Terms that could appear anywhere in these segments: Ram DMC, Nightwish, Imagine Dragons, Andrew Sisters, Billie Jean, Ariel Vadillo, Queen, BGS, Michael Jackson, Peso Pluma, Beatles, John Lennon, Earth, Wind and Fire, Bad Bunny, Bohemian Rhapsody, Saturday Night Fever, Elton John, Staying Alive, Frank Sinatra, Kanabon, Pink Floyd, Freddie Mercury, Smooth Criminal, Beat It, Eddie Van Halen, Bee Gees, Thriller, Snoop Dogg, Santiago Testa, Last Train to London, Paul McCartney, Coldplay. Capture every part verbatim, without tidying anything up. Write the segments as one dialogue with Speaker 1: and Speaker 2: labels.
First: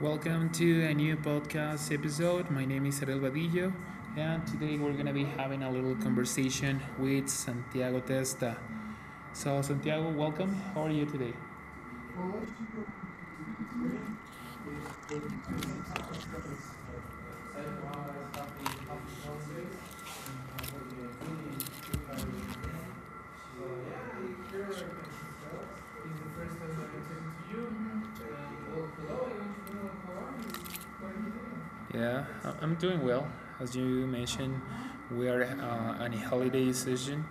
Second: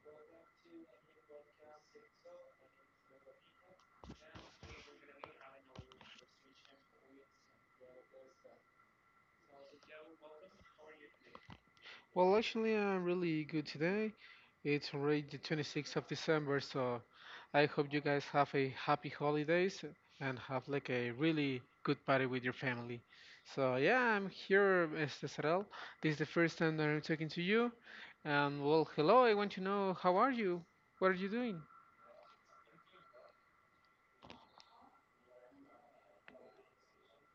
Speaker 1: welcome to a new podcast episode. My name is Ariel Vadillo, and today we're going to be having a little conversation with Santiago Testa. So, Santiago, welcome. How are you today?
Speaker 2: Well, actually, I'm really good today. It's already the twenty-sixth of December, so I hope you guys have a happy holidays and have like a really good party with your family. So yeah, I'm here, Mister Sarel. This is the first time that I'm talking to you. And well, hello. I want to know how are you? What are you doing?
Speaker 1: Yeah, I- am doing well. As you mentioned, we are uh, on a holiday season,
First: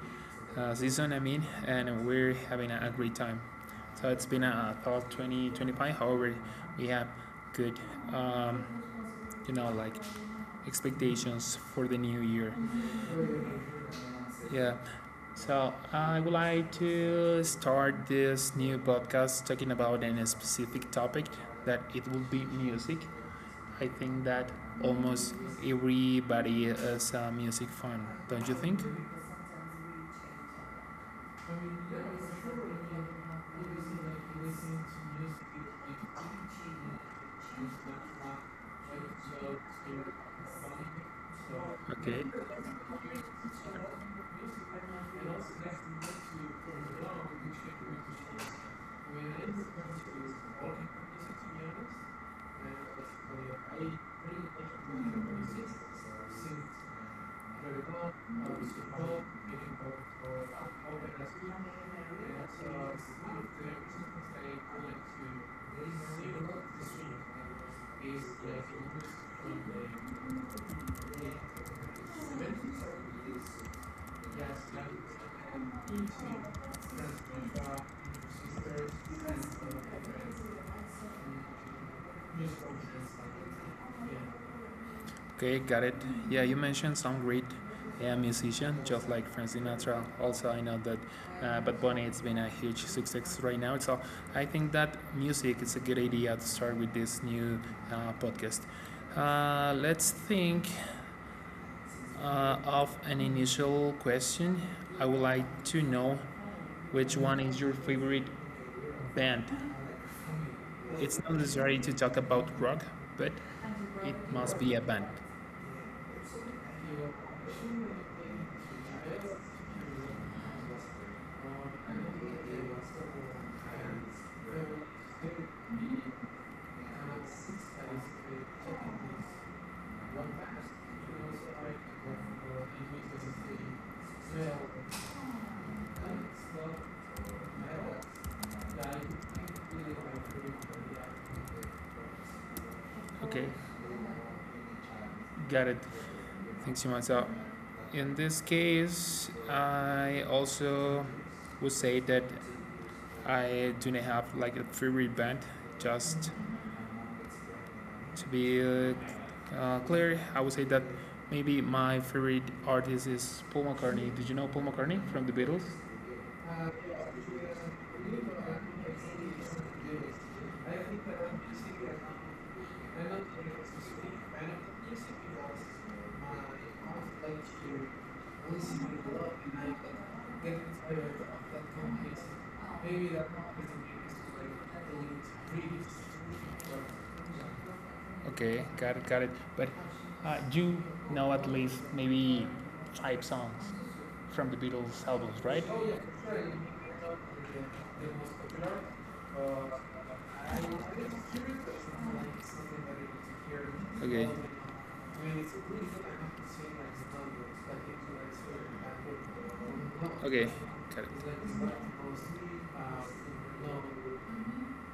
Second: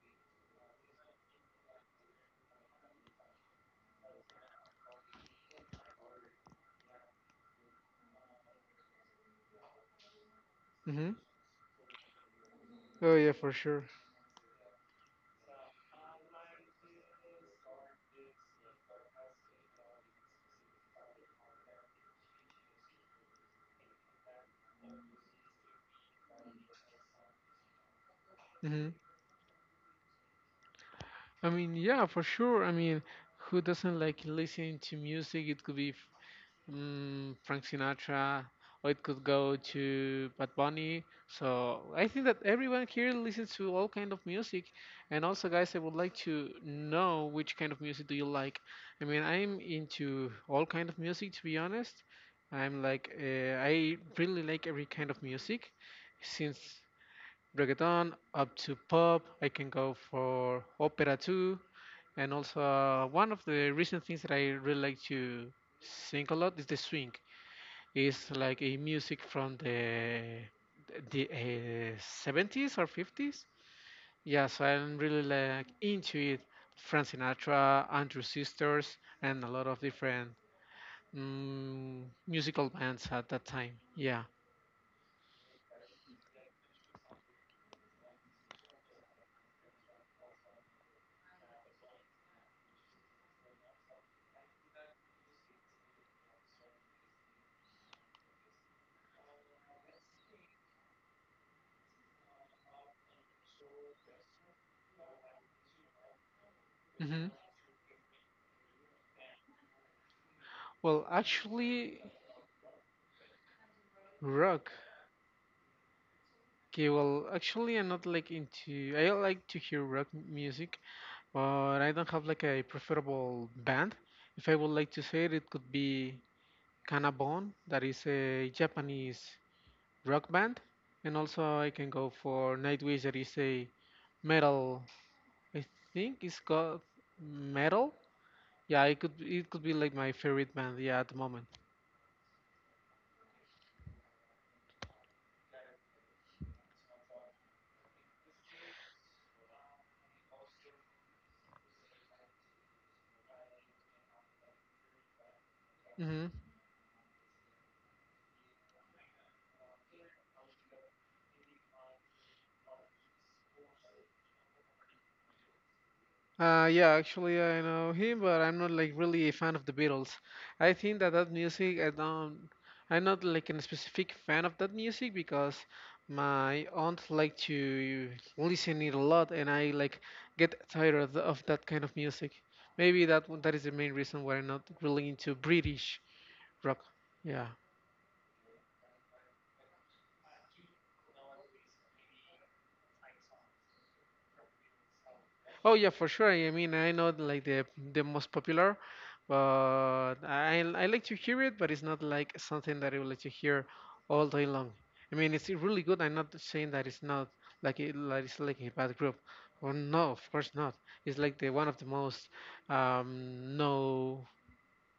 Speaker 1: uh, season I mean, and we're having a, a great time. So it's been a tough twenty twenty-five. However, we have good, um, you know, like
Speaker 2: Mm-hmm.
Speaker 1: expectations for the new year.
Speaker 2: Oh yeah, for sure.
Speaker 1: Yeah, so I would like to start this new podcast talking about a specific topic that it will be music. I think that almost everybody is a music fan, don't you think?
Speaker 2: Mm-hmm. I mean, yeah, for sure. I mean, who doesn't like listening to music? It could be Mm, Frank Sinatra, or it could go to Bad Bunny. So I think
Speaker 1: Okay.
Speaker 2: that everyone here listens to all kind of music. And also, guys, I would like to know which kind of music do you like. I mean, I'm into all kind of music, to be honest. I'm like, uh, I really like every kind of music, since reggaeton up to pop. I can go for opera too. And also, uh, one of the recent things that I really like to sing a lot is the swing. It's like a music from the the uh, seventies or fifties. Yeah, so I'm really like into it. Frank Sinatra, Andrew Sisters, and a lot of different mm, musical bands at that time. Yeah.
Speaker 1: Okay, got it. Yeah, you mentioned some great uh, musician, just like Frank Sinatra. Also, I know that uh, Bad Bunny it's been a huge success right now. So I think that music is a good idea to start with this new uh, podcast. Uh, let's think uh, of an initial question. I would like to know which
Speaker 2: hmm
Speaker 1: one is your favorite band.
Speaker 2: Well,
Speaker 1: It's not necessary to
Speaker 2: actually,
Speaker 1: talk about rock, but it must
Speaker 2: rock.
Speaker 1: be a band.
Speaker 2: Okay, well, actually, I'm not like into. I like to hear rock m- music, but I don't have like a preferable band. If I would like to say it, it could be Kanabon, that is a Japanese rock band, and also I can go for Nightwish, that is a metal. I think it's called metal. Yeah, it could it could be like my favorite band. Yeah, at the moment.
Speaker 1: Okay, got it. Thanks so much. So in this case, I also would say that I do not have like a favorite band.
Speaker 2: Mm-hmm.
Speaker 1: Just to be uh, uh, clear, I would say that maybe my favorite artist is Paul McCartney. Did you know Paul McCartney from the Beatles?
Speaker 2: Uh, yeah, actually, I know him, but I'm not like really a fan of the Beatles. I think that that music, I don't, I'm not like a specific fan of that music because my aunt like to listen it a lot, and I like get tired of, of that kind of music. Maybe that one- that is the main reason why I'm not really into British rock. Yeah.
Speaker 1: Okay, got it, got it. But uh, you know at least maybe five songs from the Beatles albums, right?
Speaker 2: Oh yeah, for sure. I
Speaker 1: Okay.
Speaker 2: mean, I know like the the most popular, but I I like to hear it, but it's not like something that I would like to hear all day long. I mean, it's really good. I'm not saying that it's not like it, like it's like a bad group. Well, no, of
Speaker 1: Okay,
Speaker 2: course not.
Speaker 1: got
Speaker 2: It's like the one of
Speaker 1: it.
Speaker 2: the most um no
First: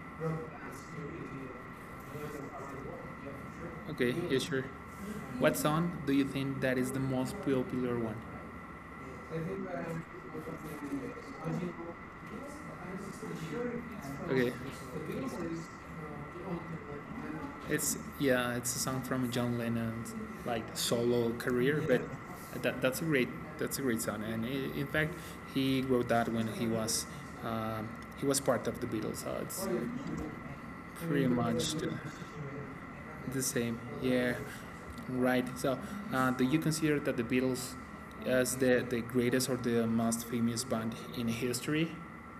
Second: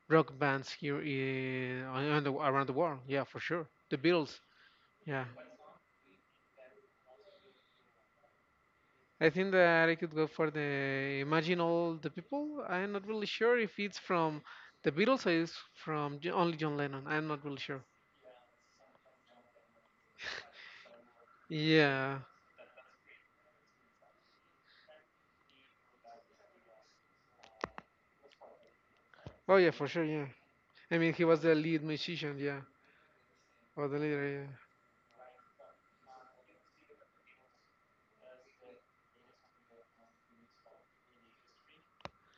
Speaker 2: rock bands here in, on the, around the world. Yeah, for sure. The
Speaker 1: Okay, yeah,
Speaker 2: Beatles.
Speaker 1: sure.
Speaker 2: Yeah.
Speaker 1: What song do you think that is the most popular one?
Speaker 2: I think that I could go for the Imagine All the People. I'm not really sure if it's from
Speaker 1: Okay,
Speaker 2: the Beatles or it's from J- only John Lennon. I'm not really sure.
Speaker 1: it's yeah, it's a song from John Lennon's like solo career, but
Speaker 2: Yeah.
Speaker 1: that, that's a great that's a great song, and I in fact, he wrote that when he was um, he was part of the Beatles, so
Speaker 2: Oh,
Speaker 1: it's
Speaker 2: yeah, for sure, yeah. I mean, he
Speaker 1: pretty
Speaker 2: was the
Speaker 1: much
Speaker 2: lead
Speaker 1: the,
Speaker 2: musician, yeah.
Speaker 1: the same.
Speaker 2: Or the leader,
Speaker 1: Yeah,
Speaker 2: yeah.
Speaker 1: right. So, uh, do you consider that the Beatles as the, the greatest or the most famous band in history?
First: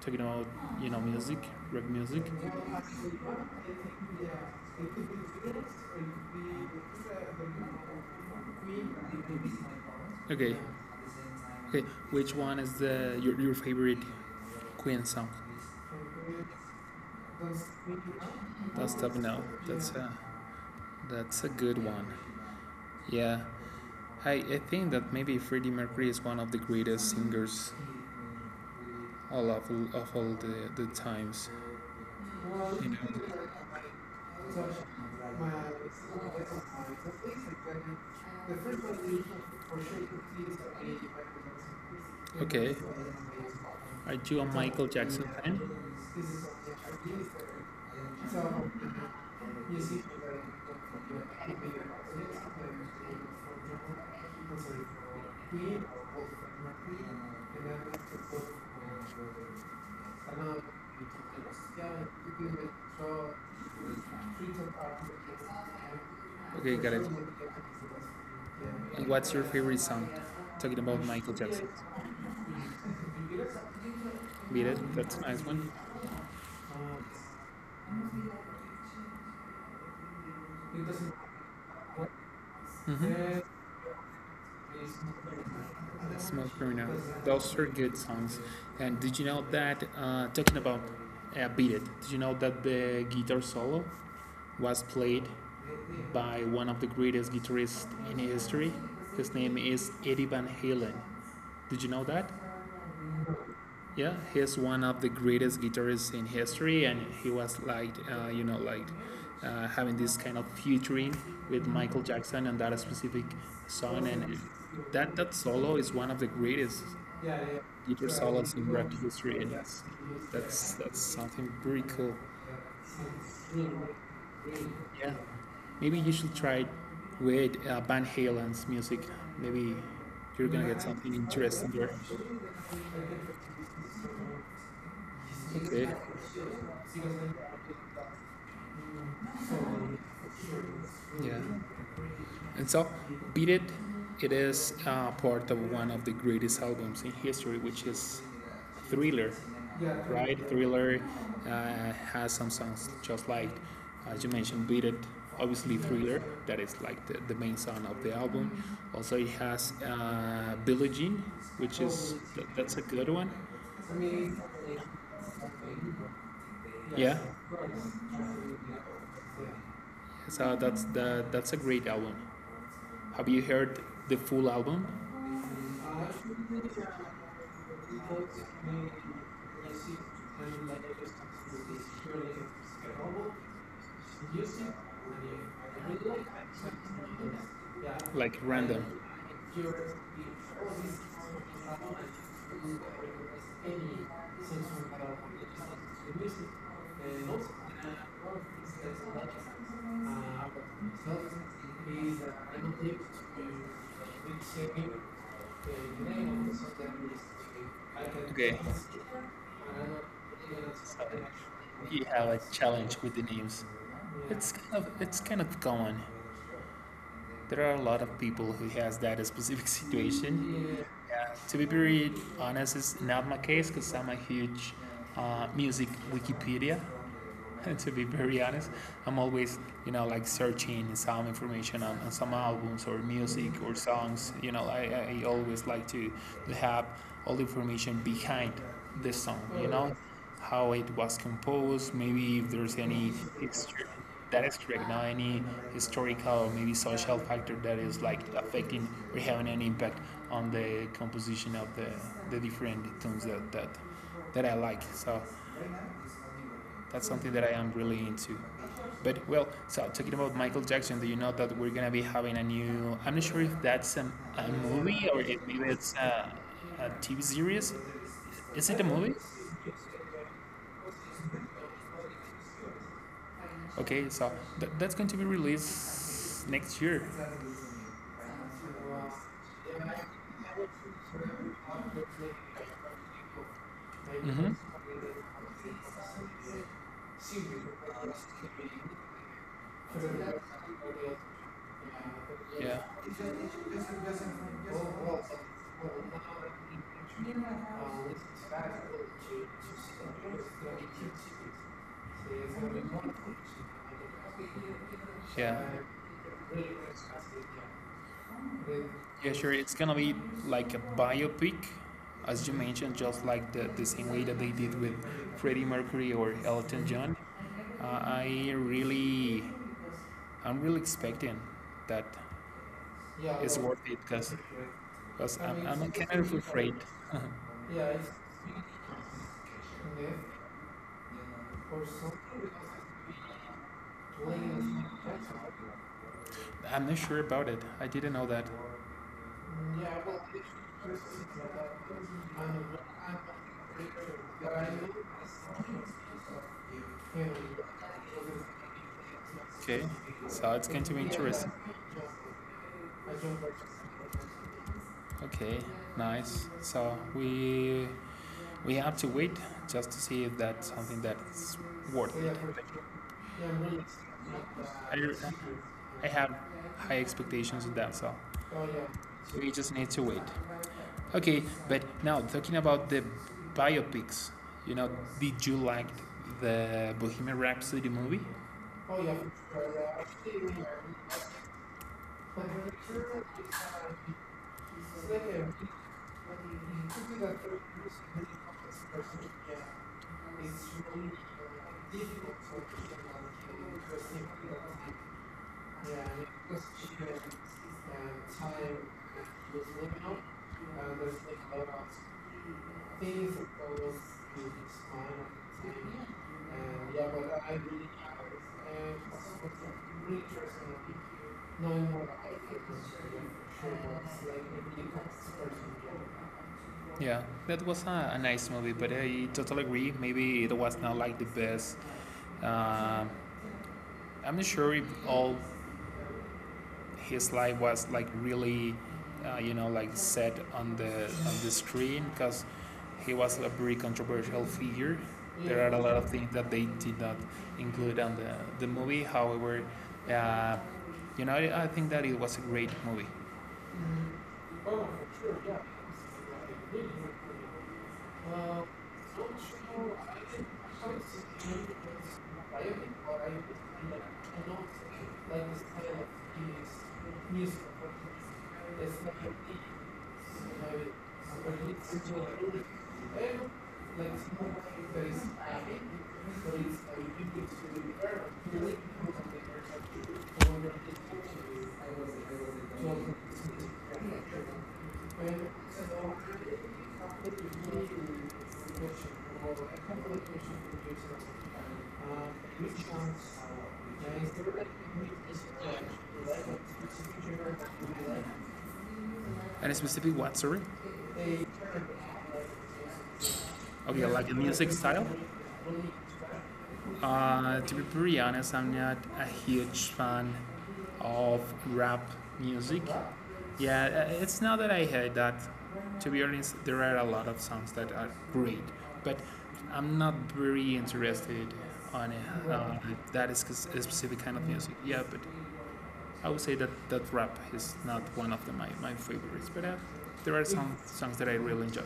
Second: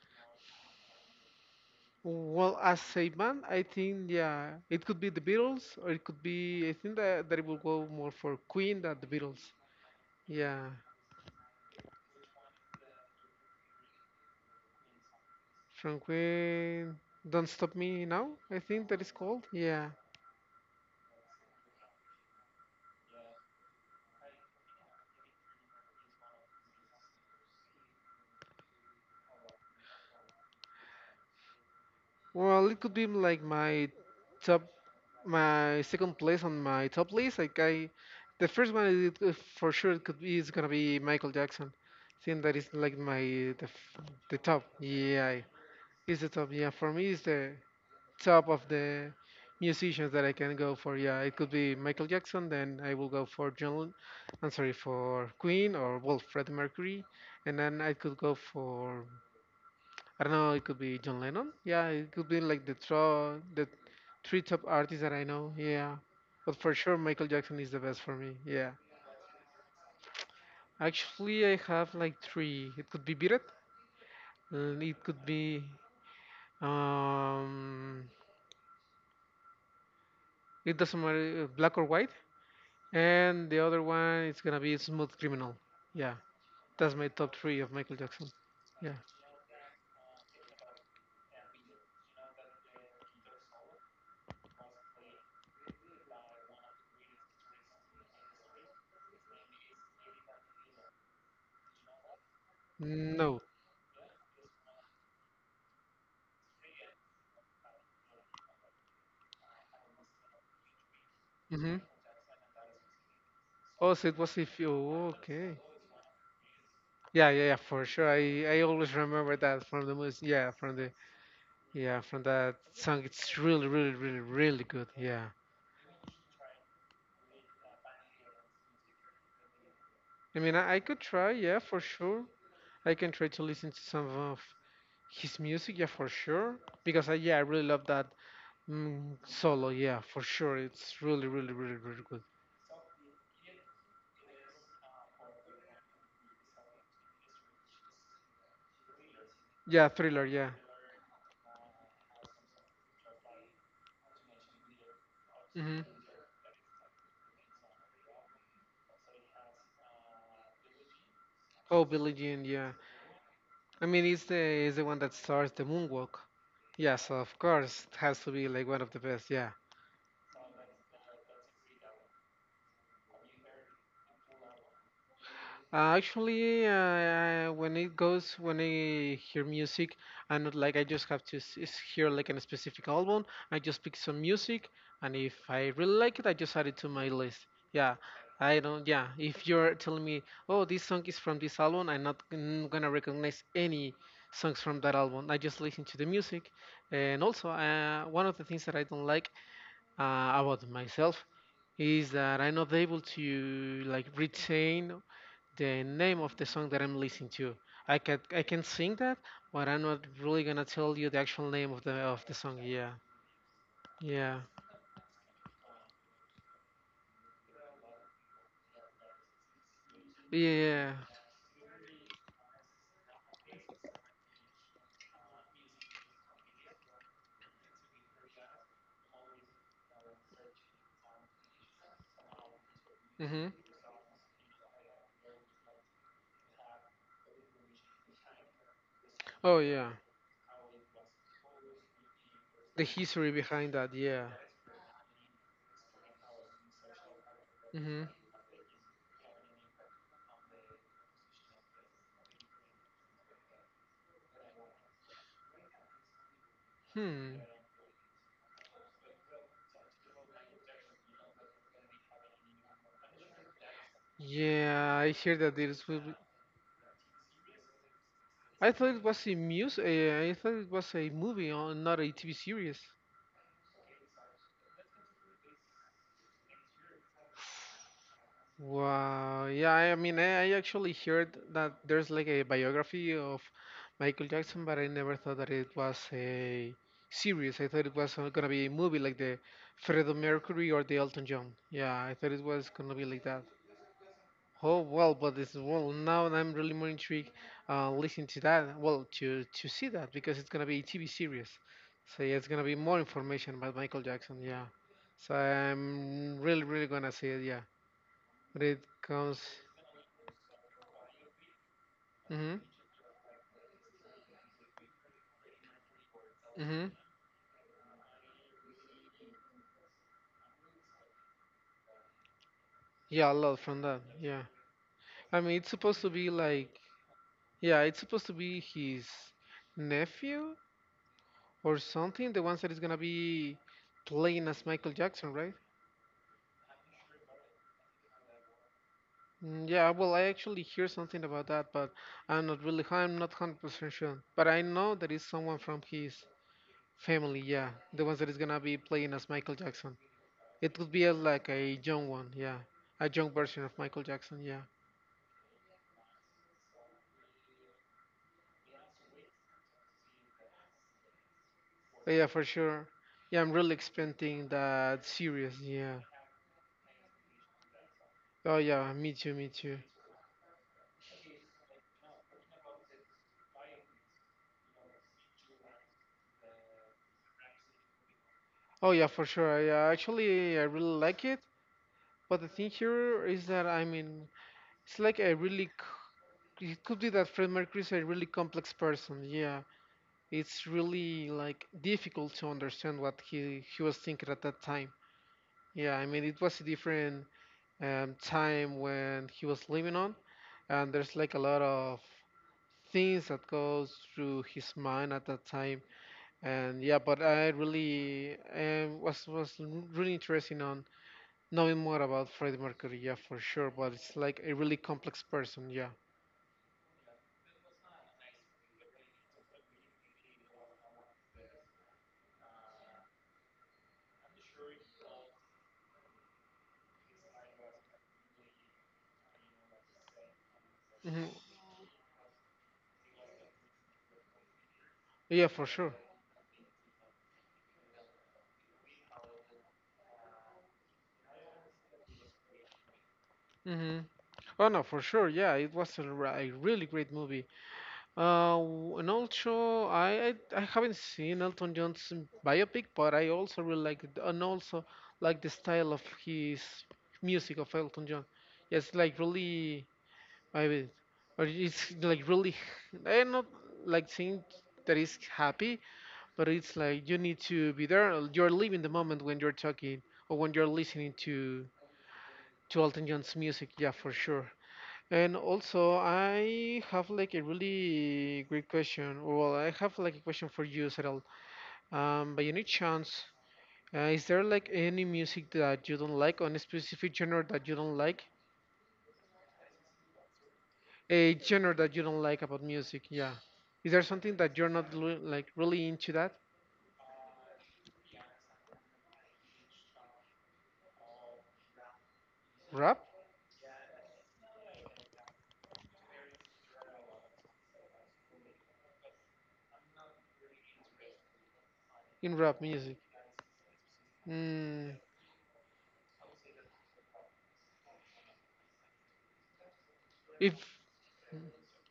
Speaker 1: Talking about you know music, rock music.
Speaker 2: Well, as a band, I think, yeah, it could be the Beatles or it could be, I think that, that it will go more for Queen than the Beatles.
Speaker 1: Okay.
Speaker 2: Yeah.
Speaker 1: Okay. Which one is the your, your favorite Queen song?
Speaker 2: From Queen, Don't Stop Me Now, I think
Speaker 1: That's
Speaker 2: that is
Speaker 1: tough now.
Speaker 2: called. Yeah.
Speaker 1: That's a, that's a good one. Yeah. I, I think that maybe Freddie Mercury is one of the greatest singers all of, of all the, the times.
Speaker 2: Well, it
Speaker 1: You
Speaker 2: could
Speaker 1: know,
Speaker 2: be like my top, my second place on my top list, like I, the first one is, uh, for sure it could be is gonna
Speaker 1: sure.
Speaker 2: be Michael Jackson, I think that is like my the f-
Speaker 1: Okay. Are
Speaker 2: the
Speaker 1: you a
Speaker 2: top.
Speaker 1: Michael Jackson
Speaker 2: Yeah,
Speaker 1: fan?
Speaker 2: it's the top. Yeah, for me it's the top of the musicians that I can go for. Yeah, it could be Michael Jackson. Then I will go for John. I'm sorry, for Queen or well Freddie Mercury, and then I could go for I don't know, it could be John Lennon. Yeah, it could be like the tro the three top artists that I know. Yeah. But for
Speaker 1: Okay,
Speaker 2: sure
Speaker 1: got it.
Speaker 2: Michael Jackson is the best for me. Yeah.
Speaker 1: And what's your favorite song? Talking about Michael
Speaker 2: Actually I
Speaker 1: Jackson.
Speaker 2: have like three. It could be Beat It,
Speaker 1: Beat
Speaker 2: and
Speaker 1: It,
Speaker 2: it
Speaker 1: that's
Speaker 2: could
Speaker 1: a nice
Speaker 2: be
Speaker 1: one.
Speaker 2: um it doesn't matter uh, black or white.
Speaker 1: Mm-hmm.
Speaker 2: And the other one is gonna be Smooth Criminal. Yeah.
Speaker 1: Smooth
Speaker 2: That's
Speaker 1: Criminal.
Speaker 2: my top
Speaker 1: Those
Speaker 2: three
Speaker 1: are
Speaker 2: of Michael
Speaker 1: good
Speaker 2: Jackson.
Speaker 1: songs.
Speaker 2: Yeah.
Speaker 1: And did you know that, uh, talking about uh, Beat It, did you know that the guitar solo was played by one of the greatest guitarists in history? His name is Eddie Van Halen. Did you know that?
Speaker 2: No.
Speaker 1: Yeah, he's one of the greatest guitarists in history, and he was like, uh, you know, like uh, having this kind of featuring with
Speaker 2: Mm-hmm.
Speaker 1: Michael Jackson on that specific
Speaker 2: Oh, so
Speaker 1: song,
Speaker 2: it was
Speaker 1: and
Speaker 2: if you
Speaker 1: that that
Speaker 2: okay.
Speaker 1: solo is one of the greatest
Speaker 2: Yeah, yeah, yeah, for sure.
Speaker 1: guitar
Speaker 2: I
Speaker 1: solos
Speaker 2: I
Speaker 1: in
Speaker 2: always
Speaker 1: rock
Speaker 2: remember
Speaker 1: history, and
Speaker 2: that from
Speaker 1: that's
Speaker 2: the movie. Yeah, from
Speaker 1: that's
Speaker 2: the
Speaker 1: that's something pretty
Speaker 2: yeah
Speaker 1: cool.
Speaker 2: from that song. It's really, really, really, really good.
Speaker 1: Yeah,
Speaker 2: Yeah.
Speaker 1: maybe you should try with uh, Van Halen's music. Maybe
Speaker 2: I
Speaker 1: you're
Speaker 2: mean,
Speaker 1: gonna
Speaker 2: I, I
Speaker 1: get
Speaker 2: could
Speaker 1: something
Speaker 2: try. Yeah,
Speaker 1: interesting
Speaker 2: for
Speaker 1: there.
Speaker 2: sure. I can try to listen to some of his music. Yeah,
Speaker 1: Okay,
Speaker 2: for sure. Because I yeah I really love that mm, solo. Yeah, for sure. It's really,
Speaker 1: yeah.
Speaker 2: really, really, really good.
Speaker 1: And so, Beat It, it is uh, part of one of the greatest albums in history, which is Thriller,
Speaker 2: Yeah, Thriller.
Speaker 1: right?
Speaker 2: Yeah.
Speaker 1: Thriller uh, has some songs just like, as you mentioned, Beat It,
Speaker 2: Mm-hmm.
Speaker 1: obviously Thriller, that is like the, the main song of the album. Also, it has uh, Billie Jean, which
Speaker 2: Oh, Billie
Speaker 1: is,
Speaker 2: Jean.
Speaker 1: that,
Speaker 2: Yeah.
Speaker 1: that's a good one.
Speaker 2: I mean, it's the it's the one that starts the moonwalk. Yes,
Speaker 1: Yeah,
Speaker 2: of course, it has to be like one of the best. Yeah.
Speaker 1: so that's, the, that's a great album. Have you heard the full album?
Speaker 2: Uh, actually, uh, uh, when it goes, when I hear music, I'm not like I just have to s- s- hear like a specific album. I just pick some music, and if I really like it, I just add it to my list. Yeah,
Speaker 1: Like
Speaker 2: I don't.
Speaker 1: random.
Speaker 2: Yeah, if you're telling me, oh, this song is from this album, I'm not n- gonna recognize any songs from that album. I just listen to the music, and also uh, one of the things that I don't like uh,
Speaker 1: uh,
Speaker 2: about myself
Speaker 1: Themselves
Speaker 2: is
Speaker 1: is
Speaker 2: that I'm not able
Speaker 1: relative to
Speaker 2: to like retain
Speaker 1: which
Speaker 2: the
Speaker 1: the
Speaker 2: name of
Speaker 1: name
Speaker 2: the
Speaker 1: of the
Speaker 2: song that
Speaker 1: subject.
Speaker 2: I'm listening to. I can I
Speaker 1: Okay.
Speaker 2: can sing that, but I'm not
Speaker 1: Another.
Speaker 2: really gonna tell you the actual name of the
Speaker 1: You
Speaker 2: of
Speaker 1: have
Speaker 2: the
Speaker 1: a
Speaker 2: song. Yeah,
Speaker 1: challenge with the names.
Speaker 2: yeah,
Speaker 1: It's kind of it's kind of common. There are a lot of people who has that specific
Speaker 2: yeah.
Speaker 1: situation.
Speaker 2: Yeah.
Speaker 1: Yeah. To be very honest, it's not my case because I'm a huge uh, music Wikipedia. To be very honest. I'm always, you know, like searching some information on, on some albums or
Speaker 2: Mm-hmm.
Speaker 1: music or songs. You know, I, I always like to, to have all the information behind the song,
Speaker 2: Oh
Speaker 1: you
Speaker 2: yeah,
Speaker 1: know, how it was composed, maybe if there's
Speaker 2: the
Speaker 1: any
Speaker 2: history behind
Speaker 1: history.
Speaker 2: that. Yeah.
Speaker 1: That is correct. Now, any historical or maybe social factor that is
Speaker 2: Mm-hmm.
Speaker 1: like affecting or having an impact on the composition of the, the different tunes that, that that I like. So that's
Speaker 2: Hmm.
Speaker 1: something that I am really into. But well, so talking about Michael Jackson, do you know that we're gonna be having a new? I'm not sure if that's a, a
Speaker 2: Yeah, I
Speaker 1: movie or
Speaker 2: hear
Speaker 1: if
Speaker 2: that
Speaker 1: maybe
Speaker 2: there's.
Speaker 1: it's
Speaker 2: Will be-
Speaker 1: a, a T V series.
Speaker 2: I
Speaker 1: Is it a
Speaker 2: thought it
Speaker 1: movie?
Speaker 2: was a music. I thought it was a movie, or not a T V series.
Speaker 1: Okay, so th- that's going to be released next year.
Speaker 2: Wow. Yeah, I mean, I, I actually heard that there's like a biography of Michael
Speaker 1: hmm
Speaker 2: Jackson, but I never thought that it was a series. I thought it was uh, gonna be a movie like the Freddie Mercury or the Elton John. Yeah, I thought it was
Speaker 1: Yeah.
Speaker 2: gonna be like that. Oh well, but this well now I'm really more intrigued uh, listening to that. Well, to to see that because it's gonna be a T V series, so yeah, it's gonna be more information about Michael Jackson. Yeah, so
Speaker 1: Yeah.
Speaker 2: I'm really really gonna see it. Yeah, when it
Speaker 1: Yeah,
Speaker 2: comes.
Speaker 1: sure. It's gonna be like a biopic, as you
Speaker 2: Mhm.
Speaker 1: mentioned, just like the, the same way that they did with Freddie Mercury or Elton
Speaker 2: Mhm.
Speaker 1: John. Uh, I really, I'm really expecting that
Speaker 2: Yeah, a lot
Speaker 1: it's
Speaker 2: from
Speaker 1: worth
Speaker 2: that.
Speaker 1: it because
Speaker 2: Yeah. I
Speaker 1: because
Speaker 2: mean, it's
Speaker 1: I'm, I'm
Speaker 2: supposed to
Speaker 1: kind
Speaker 2: be
Speaker 1: of
Speaker 2: like,
Speaker 1: afraid.
Speaker 2: yeah, it's supposed to be his nephew or something, the ones that is gonna be playing as Michael Jackson, right?
Speaker 1: I'm not sure about it. I didn't know that.
Speaker 2: Mm, yeah. Well, I actually hear something about that, but I'm not really, I'm not one hundred percent sure. But I know that it's someone from his family. Yeah, the ones that is gonna be playing as Michael
Speaker 1: Okay,
Speaker 2: Jackson.
Speaker 1: so it's
Speaker 2: It
Speaker 1: going
Speaker 2: could
Speaker 1: to
Speaker 2: be
Speaker 1: be
Speaker 2: as like
Speaker 1: interesting.
Speaker 2: a young one. Yeah, a young version of Michael Jackson. Yeah.
Speaker 1: Okay, nice. So we we have to wait just to see if that's something that's
Speaker 2: Oh,
Speaker 1: worth
Speaker 2: yeah,
Speaker 1: it.
Speaker 2: for sure. Yeah, I'm really expecting
Speaker 1: I
Speaker 2: that series. Yeah.
Speaker 1: I have high expectations of that, so
Speaker 2: Oh yeah, me too, me
Speaker 1: we just
Speaker 2: too.
Speaker 1: need to wait. Okay, but now talking about the biopics, you know, did you like the Bohemian Rhapsody movie?
Speaker 2: Oh yeah, for sure. I, uh, actually, I really like it. But the thing here is that I mean, it's like a really c- it could be that Fred Mercury is a really complex person. Yeah, it's really like difficult to understand what he he was thinking at that time. Yeah, I mean, it was a different um, time when he was living on, and there's like a lot of things that goes through his mind at that time, and yeah, but I really um, was was really interested on knowing
Speaker 1: Knowing
Speaker 2: more
Speaker 1: what
Speaker 2: about
Speaker 1: I
Speaker 2: Freddie
Speaker 1: think is
Speaker 2: Mercury, yeah,
Speaker 1: true,
Speaker 2: for sure,
Speaker 1: sure,
Speaker 2: but it's
Speaker 1: what's
Speaker 2: like
Speaker 1: like,
Speaker 2: a
Speaker 1: maybe
Speaker 2: really
Speaker 1: you can't
Speaker 2: complex
Speaker 1: express
Speaker 2: person, yeah.
Speaker 1: it. Yeah, that was a, a nice movie, but I totally agree. Maybe it was not like the best. Um I'm not sure if all his life was like really, uh, you know, like set on the
Speaker 2: Hmm.
Speaker 1: on the screen because he was a very controversial figure.
Speaker 2: Yeah, for
Speaker 1: There are a
Speaker 2: sure.
Speaker 1: lot of things that they did not include on the the movie. However, uh, you know, I I think that it was a great movie.
Speaker 2: Hmm. Oh no, for sure. Yeah, it was a, r- a really great movie. Uh, w- and also, I, I I haven't seen Elton John's biopic, but I also really like it, and also like the style of his music of Elton John. It's like really, I mean, or it's like really, I not like saying that is happy, but it's like you need to be there. uh, You're living the moment when you're talking or when you're listening to to Elton John's music. Yeah, for sure. And also, I have like a really great question. Well, I have like a question for you, Cyril. Um, by any chance, uh, is there like any music that you don't like, or any specific genre that you don't like?
Speaker 1: And specifically what, sorry?
Speaker 2: A genre that you don't like about music, yeah. Is there
Speaker 1: Okay, like
Speaker 2: something
Speaker 1: the
Speaker 2: that you're
Speaker 1: music
Speaker 2: not
Speaker 1: style?
Speaker 2: lo- like really into that?
Speaker 1: Uh, to be pretty honest, I'm not a huge fan of rap music.
Speaker 2: Rap?
Speaker 1: Yeah, uh, it's not that I hate that. To be honest, there are a lot of songs that are great, but I'm not very interested on
Speaker 2: In
Speaker 1: it,
Speaker 2: rap
Speaker 1: uh,
Speaker 2: music.
Speaker 1: that is cause- a specific kind of music.
Speaker 2: Mm,
Speaker 1: Yeah, but I would say that, that rap is not one of the, my, my favorites, but uh, there are
Speaker 2: if
Speaker 1: some songs that I really enjoy.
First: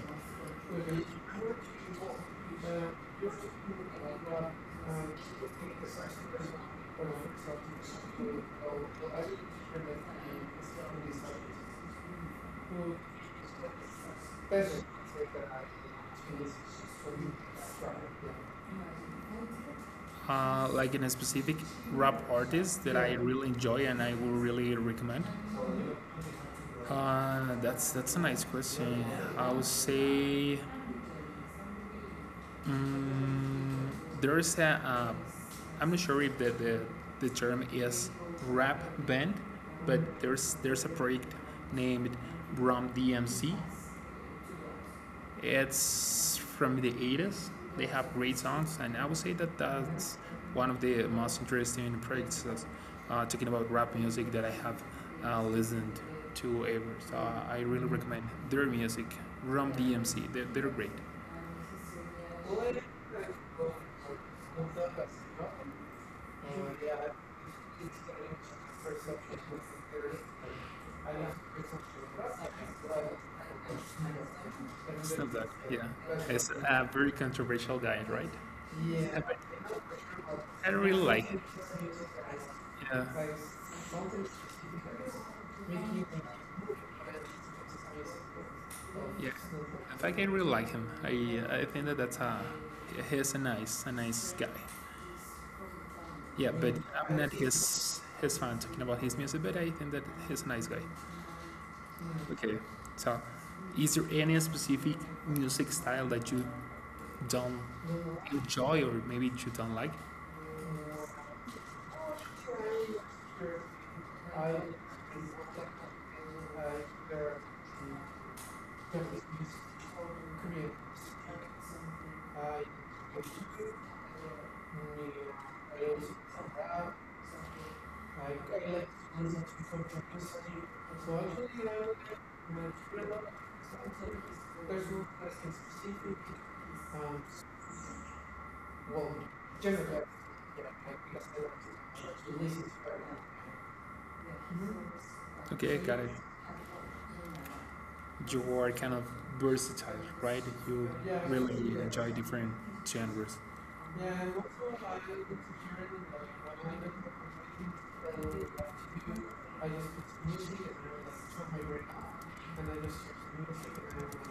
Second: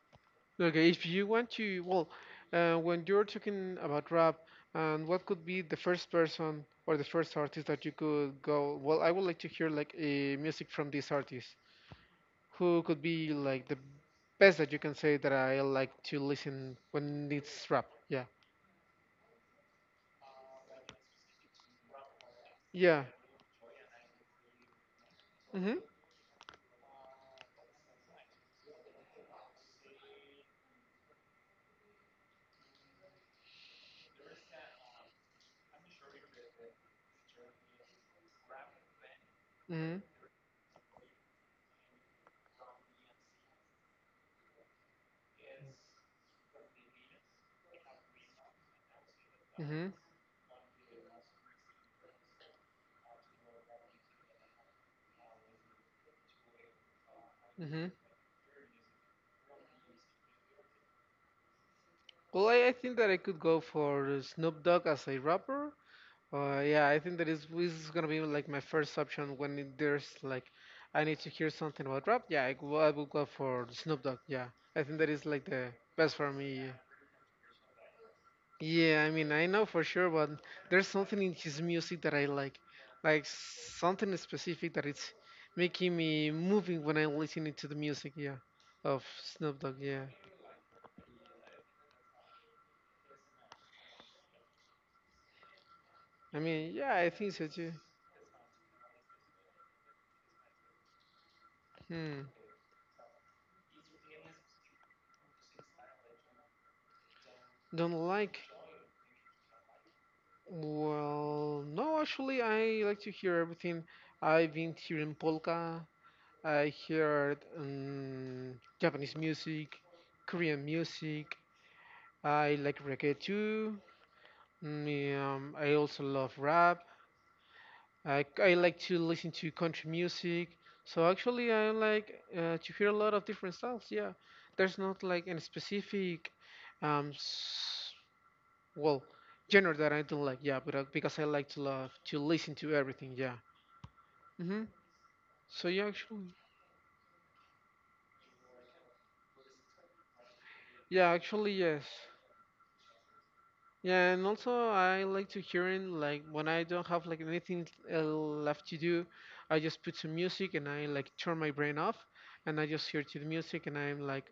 Speaker 2: Okay, if you want to, well, uh, when you're talking about rap, and what could be the first person or the first artist that you could go, well, I would like to hear like a music from this artist. Who could be like the best that you can say that I like to listen when it's rap? Yeah.
Speaker 1: uh, Like in a specific rap artist that
Speaker 2: Yeah.
Speaker 1: I really enjoy and I will really recommend?
Speaker 2: Mhm.
Speaker 1: Uh, that's that's a nice question. I would say mm there's a uh, I'm not sure if the, the the term is rap band, but
Speaker 2: Mhm.
Speaker 1: there's there's a project named Ram D M C. It's from the eighties. They have great songs, and I would say that
Speaker 2: Mhm.
Speaker 1: that's one of the most interesting projects uh, talking about rap music that I have uh, listened to ever. So I really
Speaker 2: Mhm.
Speaker 1: recommend their music, Rum D M C. They're, they're great.
Speaker 2: Well, I, I think that I could go for Snoop Dogg as a rapper. Uh, yeah, I think that is is gonna be like my first option when it- there's like I need to hear something about rap. Yeah, I, go- I will go for Snoop Dogg. Yeah, I think that is
Speaker 1: Snoop
Speaker 2: like
Speaker 1: Dogg,
Speaker 2: the
Speaker 1: yeah,
Speaker 2: best for
Speaker 1: it's
Speaker 2: me. Yeah,
Speaker 1: a very controversial guy, right?
Speaker 2: yeah, I mean I know for sure, but
Speaker 1: I
Speaker 2: there's
Speaker 1: really
Speaker 2: something
Speaker 1: like
Speaker 2: in
Speaker 1: him.
Speaker 2: his music that I like, like
Speaker 1: Yeah,
Speaker 2: something specific that it's making me moving when I'm listening to the music. Yeah, of
Speaker 1: yeah.
Speaker 2: Snoop Dogg.
Speaker 1: In
Speaker 2: Yeah,
Speaker 1: fact, I really like him. I I think that that's a he's a nice a nice guy.
Speaker 2: I
Speaker 1: Yeah,
Speaker 2: mean
Speaker 1: but
Speaker 2: yeah, I
Speaker 1: I'm not
Speaker 2: think so too.
Speaker 1: his his fan talking about his music, but I think that he's a nice guy.
Speaker 2: Hmm,
Speaker 1: Okay, so is there any specific music style that you don't
Speaker 2: don't like.
Speaker 1: enjoy or maybe you don't like?
Speaker 2: Well, no, actually, I like to hear everything. I've been hearing polka. I heard um, Japanese music, Korean music. I like reggae too. Mm, um, I also love rap. I, I like to listen to country music. So
Speaker 1: So
Speaker 2: actually,
Speaker 1: actually
Speaker 2: I like uh, to
Speaker 1: my
Speaker 2: hear a lot of
Speaker 1: freedom
Speaker 2: different styles. Yeah,
Speaker 1: is
Speaker 2: there's not
Speaker 1: person
Speaker 2: like any
Speaker 1: specific,
Speaker 2: specific um,
Speaker 1: um
Speaker 2: s- well,
Speaker 1: well,
Speaker 2: genre
Speaker 1: general.
Speaker 2: that I don't like, yeah,
Speaker 1: Yeah,
Speaker 2: but uh,
Speaker 1: I
Speaker 2: because I
Speaker 1: guess I
Speaker 2: like to love to
Speaker 1: like to
Speaker 2: listen
Speaker 1: listen to
Speaker 2: to everything,
Speaker 1: her.
Speaker 2: yeah. Mhm. So
Speaker 1: Okay,
Speaker 2: yeah,
Speaker 1: got it.
Speaker 2: actually,
Speaker 1: You are kind of versatile, right? You
Speaker 2: yeah, actually
Speaker 1: really
Speaker 2: yes.
Speaker 1: enjoy different genres. So
Speaker 2: Yeah, and also
Speaker 1: that's
Speaker 2: I like to hear in like when I don't have like anything uh, left to do, I just put some music and I like turn my brain off, and I just hear to the music and I'm like,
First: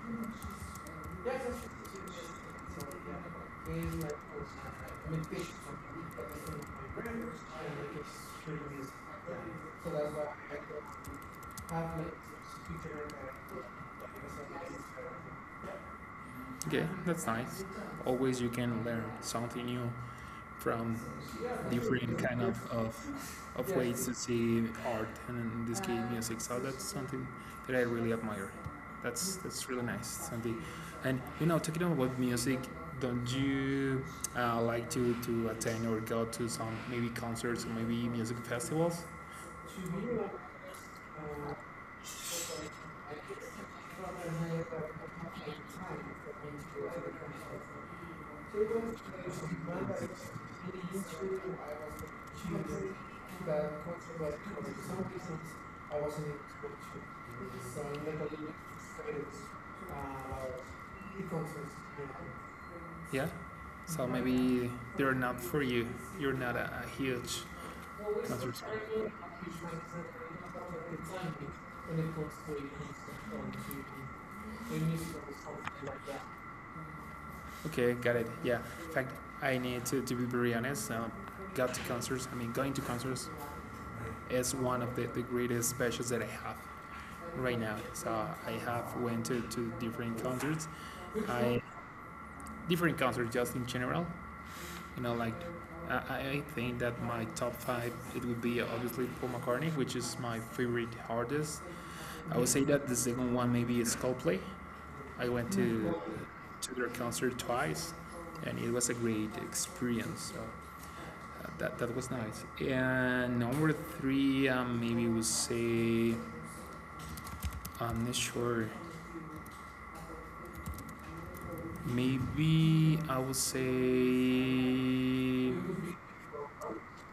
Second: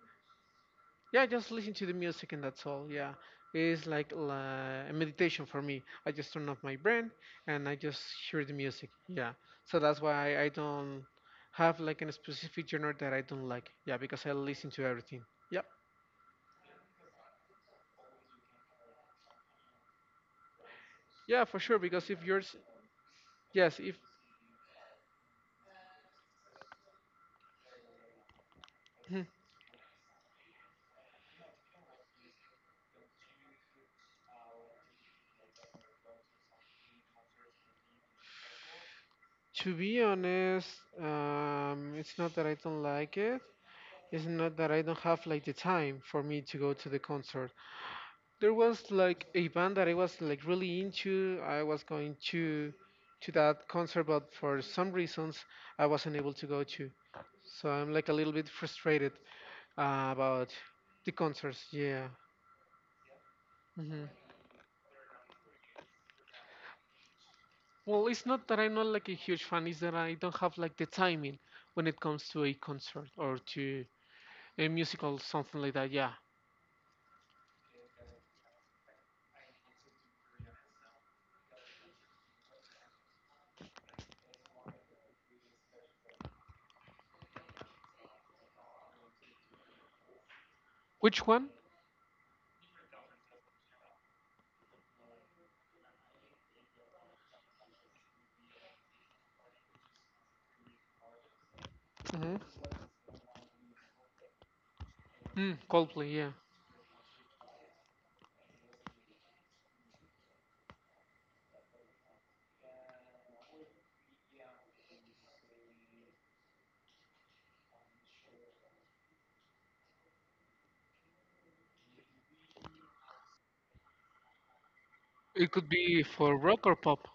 Speaker 2: yeah, just listen to the music and that's all. Yeah, it's like la- a meditation for me. I just turn off my brain and I just hear the music. Yeah, so that's why I
Speaker 1: why
Speaker 2: don't
Speaker 1: I
Speaker 2: have
Speaker 1: have
Speaker 2: like a specific genre that I don't like. Yeah,
Speaker 1: like
Speaker 2: because I listen to everything.
Speaker 1: future.
Speaker 2: Yep.
Speaker 1: Okay, that's nice. Always you can learn something new from
Speaker 2: Yeah, for sure. Because
Speaker 1: different
Speaker 2: if
Speaker 1: kind
Speaker 2: yours,
Speaker 1: of, of, of
Speaker 2: yes, if
Speaker 1: ways to see art and in this case music. So that's something that I really admire.
Speaker 2: hmm.
Speaker 1: That's that's really nice, Santi. And you know, talking about music, don't you uh, like to, to attend or go to some maybe concerts or maybe music festivals?
Speaker 2: To be honest, um, it's not that I don't like it. It's not that I don't have like the time for me to go to the concert. There was
Speaker 1: Stevens
Speaker 2: like
Speaker 1: plays
Speaker 2: a band
Speaker 1: one
Speaker 2: that I was
Speaker 1: by
Speaker 2: like really
Speaker 1: I was
Speaker 2: into. I was going
Speaker 1: a
Speaker 2: to to
Speaker 1: the
Speaker 2: that concert, but for
Speaker 1: conservatory for
Speaker 2: some
Speaker 1: some
Speaker 2: reasons
Speaker 1: reasons.
Speaker 2: I
Speaker 1: I was
Speaker 2: wasn't
Speaker 1: in
Speaker 2: able to go to.
Speaker 1: exposure.
Speaker 2: So
Speaker 1: So
Speaker 2: I'm
Speaker 1: I
Speaker 2: like a
Speaker 1: never
Speaker 2: little bit
Speaker 1: lived
Speaker 2: frustrated
Speaker 1: experience.
Speaker 2: uh,
Speaker 1: Uh,
Speaker 2: about the
Speaker 1: the
Speaker 2: concerts. Yeah.
Speaker 1: Yeah. So
Speaker 2: Hmm.
Speaker 1: maybe they're not for you. You're not a, a huge
Speaker 2: Well, it's not
Speaker 1: concert.
Speaker 2: that I'm not like a huge fan. It's that I don't have like the timing when it
Speaker 1: When it
Speaker 2: comes
Speaker 1: comes
Speaker 2: to a
Speaker 1: to a
Speaker 2: concert
Speaker 1: concert
Speaker 2: or to a
Speaker 1: to a
Speaker 2: musical,
Speaker 1: musical or
Speaker 2: something like that.
Speaker 1: something
Speaker 2: Yeah.
Speaker 1: like that. Okay, got it. Yeah. In fact, I need to, to be very honest. Um, got to concerts. I mean, going to concerts is one of the, the greatest specials that I have right now. So I have went to, to different concerts.
Speaker 2: Which one?
Speaker 1: I Different concerts just in general. You know, like I, I I think that my top five it would be obviously Paul McCartney, which is my favorite artist. I would
Speaker 2: Hmm.
Speaker 1: say that the second one maybe is Coldplay. I went
Speaker 2: Mm,
Speaker 1: to
Speaker 2: Coldplay. Yeah.
Speaker 1: to their concert twice, and it was a great experience. So uh, that that was nice. And number three, um, maybe would say I'm not sure. Maybe I would say
Speaker 2: It could be for rock or pop.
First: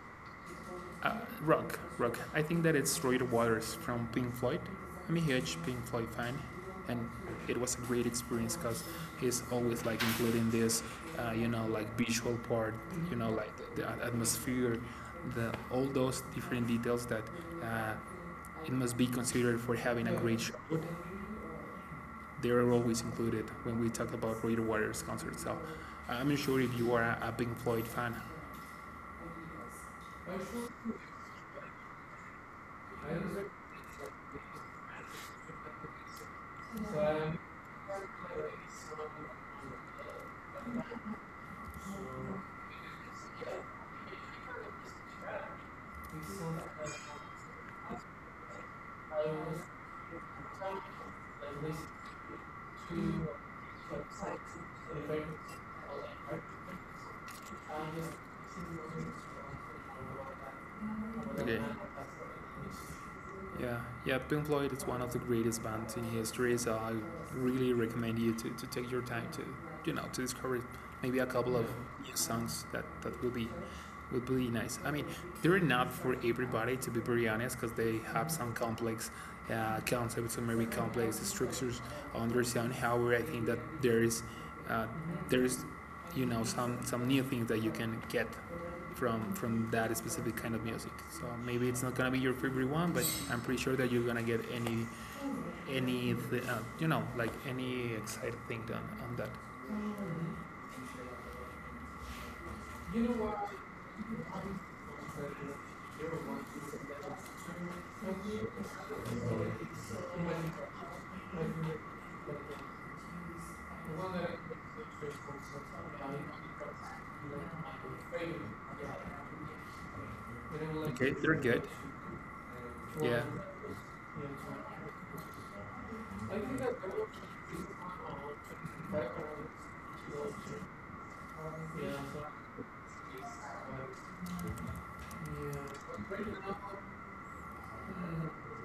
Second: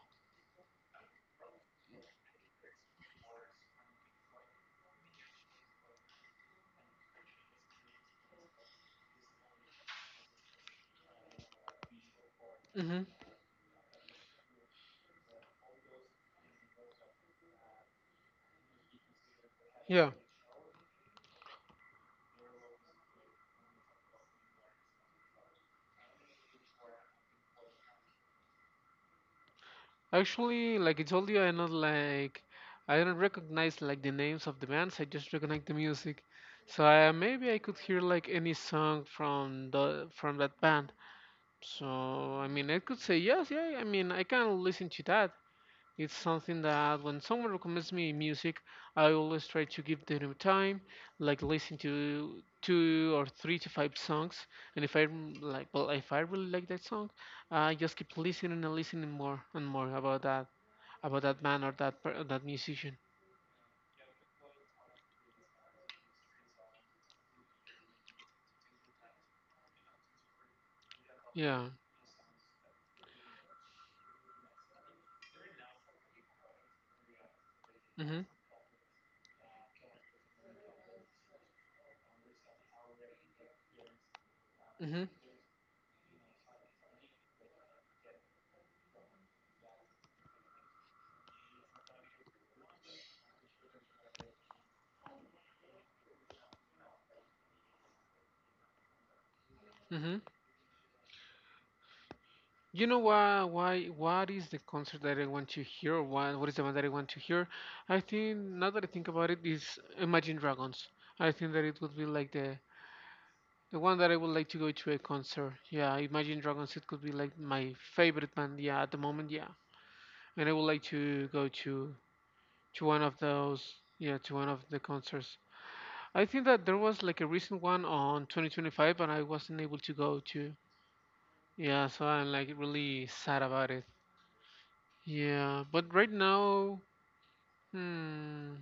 Speaker 1: Uh, rock, rock. I think that it's Roy Waters from Pink Floyd. I'm a huge Pink Floyd fan, and it was a great experience because he's always like including this, uh, you know, like visual part,
Speaker 2: Hmm.
Speaker 1: you know, like the, the atmosphere, the all those different details that uh, it must be considered for
Speaker 2: Yeah.
Speaker 1: having a great show. They are always included when we talk about Roy Waters concerts. So uh, I'm sure if you are a, a Pink Floyd fan.
Speaker 2: Actually, like I told you, I not like I don't recognize like the names of the bands. I just recognize the music. So
Speaker 1: So,
Speaker 2: I,
Speaker 1: um,
Speaker 2: maybe I could hear like any song from the from that band. So I mean, I could say yes, yeah. I mean, I can listen to that. It's something that when someone recommends me music, I always try to give them time, like listen to two or
Speaker 1: okay.
Speaker 2: three to five songs. And if I like, well, if I really like that song, I just keep listening and listening more and more about that about that man or that per- that musician.
Speaker 1: Yeah, yeah, Pink Floyd is one of the greatest bands in history, so I really recommend you to, to take your time to, you know to discover maybe a couple of
Speaker 2: Yeah.
Speaker 1: new songs that that will be, would be nice. I mean, they're not for everybody, to be very honest, because they
Speaker 2: Mhm.
Speaker 1: have some complex uh, concepts, some very complex structures on their sound. However, I think that there is, uh,
Speaker 2: Mhm.
Speaker 1: there is, you know, some some new things that you can get from from that specific kind of music. So maybe it's not gonna be your favorite one, but I'm pretty sure that you're gonna get any any uh, you know, like any exciting thing done on that.
Speaker 2: Mhm. You know why? Why? What is the concert that I want to hear? Or what? What is the one that I want to hear? I think now that I think about it, is Imagine Dragons. I think that it would be like the the one that I would like to go to a concert. Yeah, Imagine Dragons. It could be like my favorite band. Yeah, at the moment. Yeah, and I would like
Speaker 1: Okay,
Speaker 2: to
Speaker 1: they're
Speaker 2: go
Speaker 1: good.
Speaker 2: to to one of
Speaker 1: Yeah.
Speaker 2: those. Yeah, to one of the concerts. I think that there was like a recent one on twenty twenty-five, but I wasn't able to go to. Yeah, so I'm like really sad about it. Yeah, but right now, hmm.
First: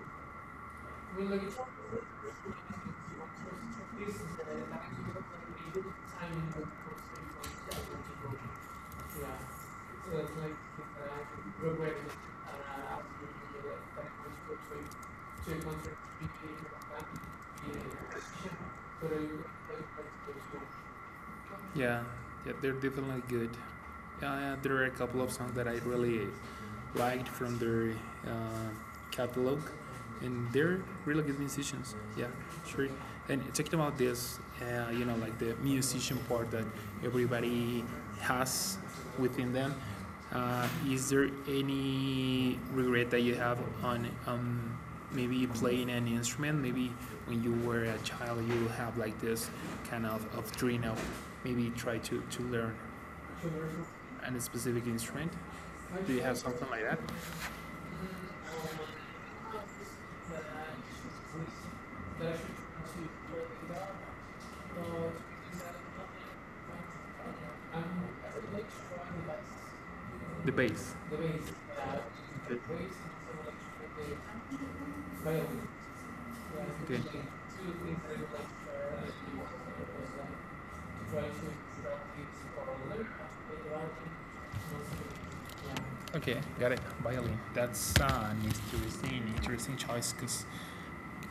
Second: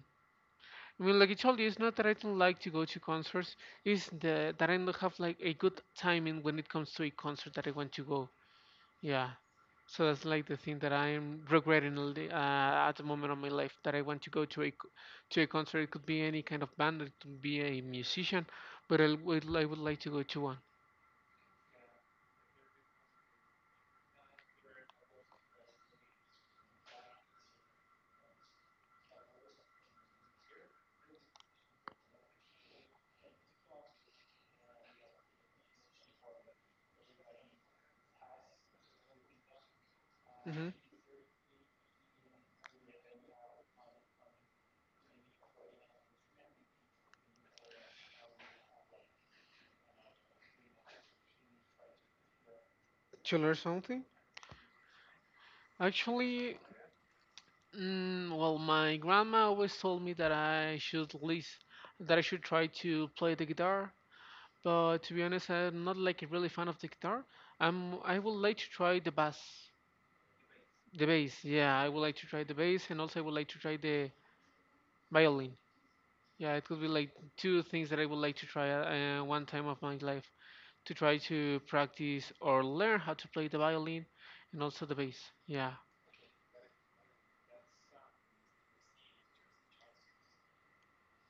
Speaker 2: I mean, like I told you, it's not that I don't like to go to concerts. It's
Speaker 1: This is
Speaker 2: the that
Speaker 1: the
Speaker 2: I don't have like a good
Speaker 1: time
Speaker 2: timing when
Speaker 1: in.
Speaker 2: it comes to a concert that I want to go.
Speaker 1: Yeah.
Speaker 2: Yeah, so
Speaker 1: So
Speaker 2: that's
Speaker 1: it's
Speaker 2: like the
Speaker 1: like
Speaker 2: thing that
Speaker 1: uh,
Speaker 2: I'm regretting a
Speaker 1: programming
Speaker 2: li-
Speaker 1: around
Speaker 2: uh, at the moment of my life
Speaker 1: absolutely.
Speaker 2: that I want to go to a c- to a
Speaker 1: So,
Speaker 2: concert. It could be any kind of band, it could be a musician, but I would I would like to go to one.
Speaker 1: yeah, yeah, they're definitely good. Yeah, yeah, there are a couple of songs that I really liked from their uh, catalog, and they're really good musicians. Yeah, sure. And talking about this, uh, you know, like the musician part that everybody has within them.
Speaker 2: Hmm.
Speaker 1: Uh, is there any regret that you have on, um, maybe playing an instrument? Maybe when you were a child, you have like this kind of, of dream of maybe try to, to learn
Speaker 2: To learn something?
Speaker 1: a specific instrument. Do you have
Speaker 2: Actually,
Speaker 1: something like that?
Speaker 2: mm, well, my grandma always told me that I
Speaker 1: The
Speaker 2: should least that I should try to play the guitar. But to be honest, I'm not like really fan of the guitar. I'm I would like to try the bass,
Speaker 1: base. The base.
Speaker 2: the bass. Yeah, I would like to try the
Speaker 1: The
Speaker 2: bass,
Speaker 1: base
Speaker 2: and also I would like
Speaker 1: is
Speaker 2: to try
Speaker 1: like
Speaker 2: the
Speaker 1: the. Okay.
Speaker 2: violin. Yeah, it could
Speaker 1: Two
Speaker 2: be
Speaker 1: things
Speaker 2: like
Speaker 1: I would
Speaker 2: two things that I
Speaker 1: like to
Speaker 2: would like to try
Speaker 1: share was
Speaker 2: uh, one time of
Speaker 1: to
Speaker 2: my life to try
Speaker 1: try to
Speaker 2: to
Speaker 1: extract
Speaker 2: practice
Speaker 1: things
Speaker 2: or
Speaker 1: for a
Speaker 2: learn
Speaker 1: little.
Speaker 2: how to play the violin and also the bass. Yeah.
Speaker 1: Okay, got it. Violin. That's uh, an interesting, interesting choice because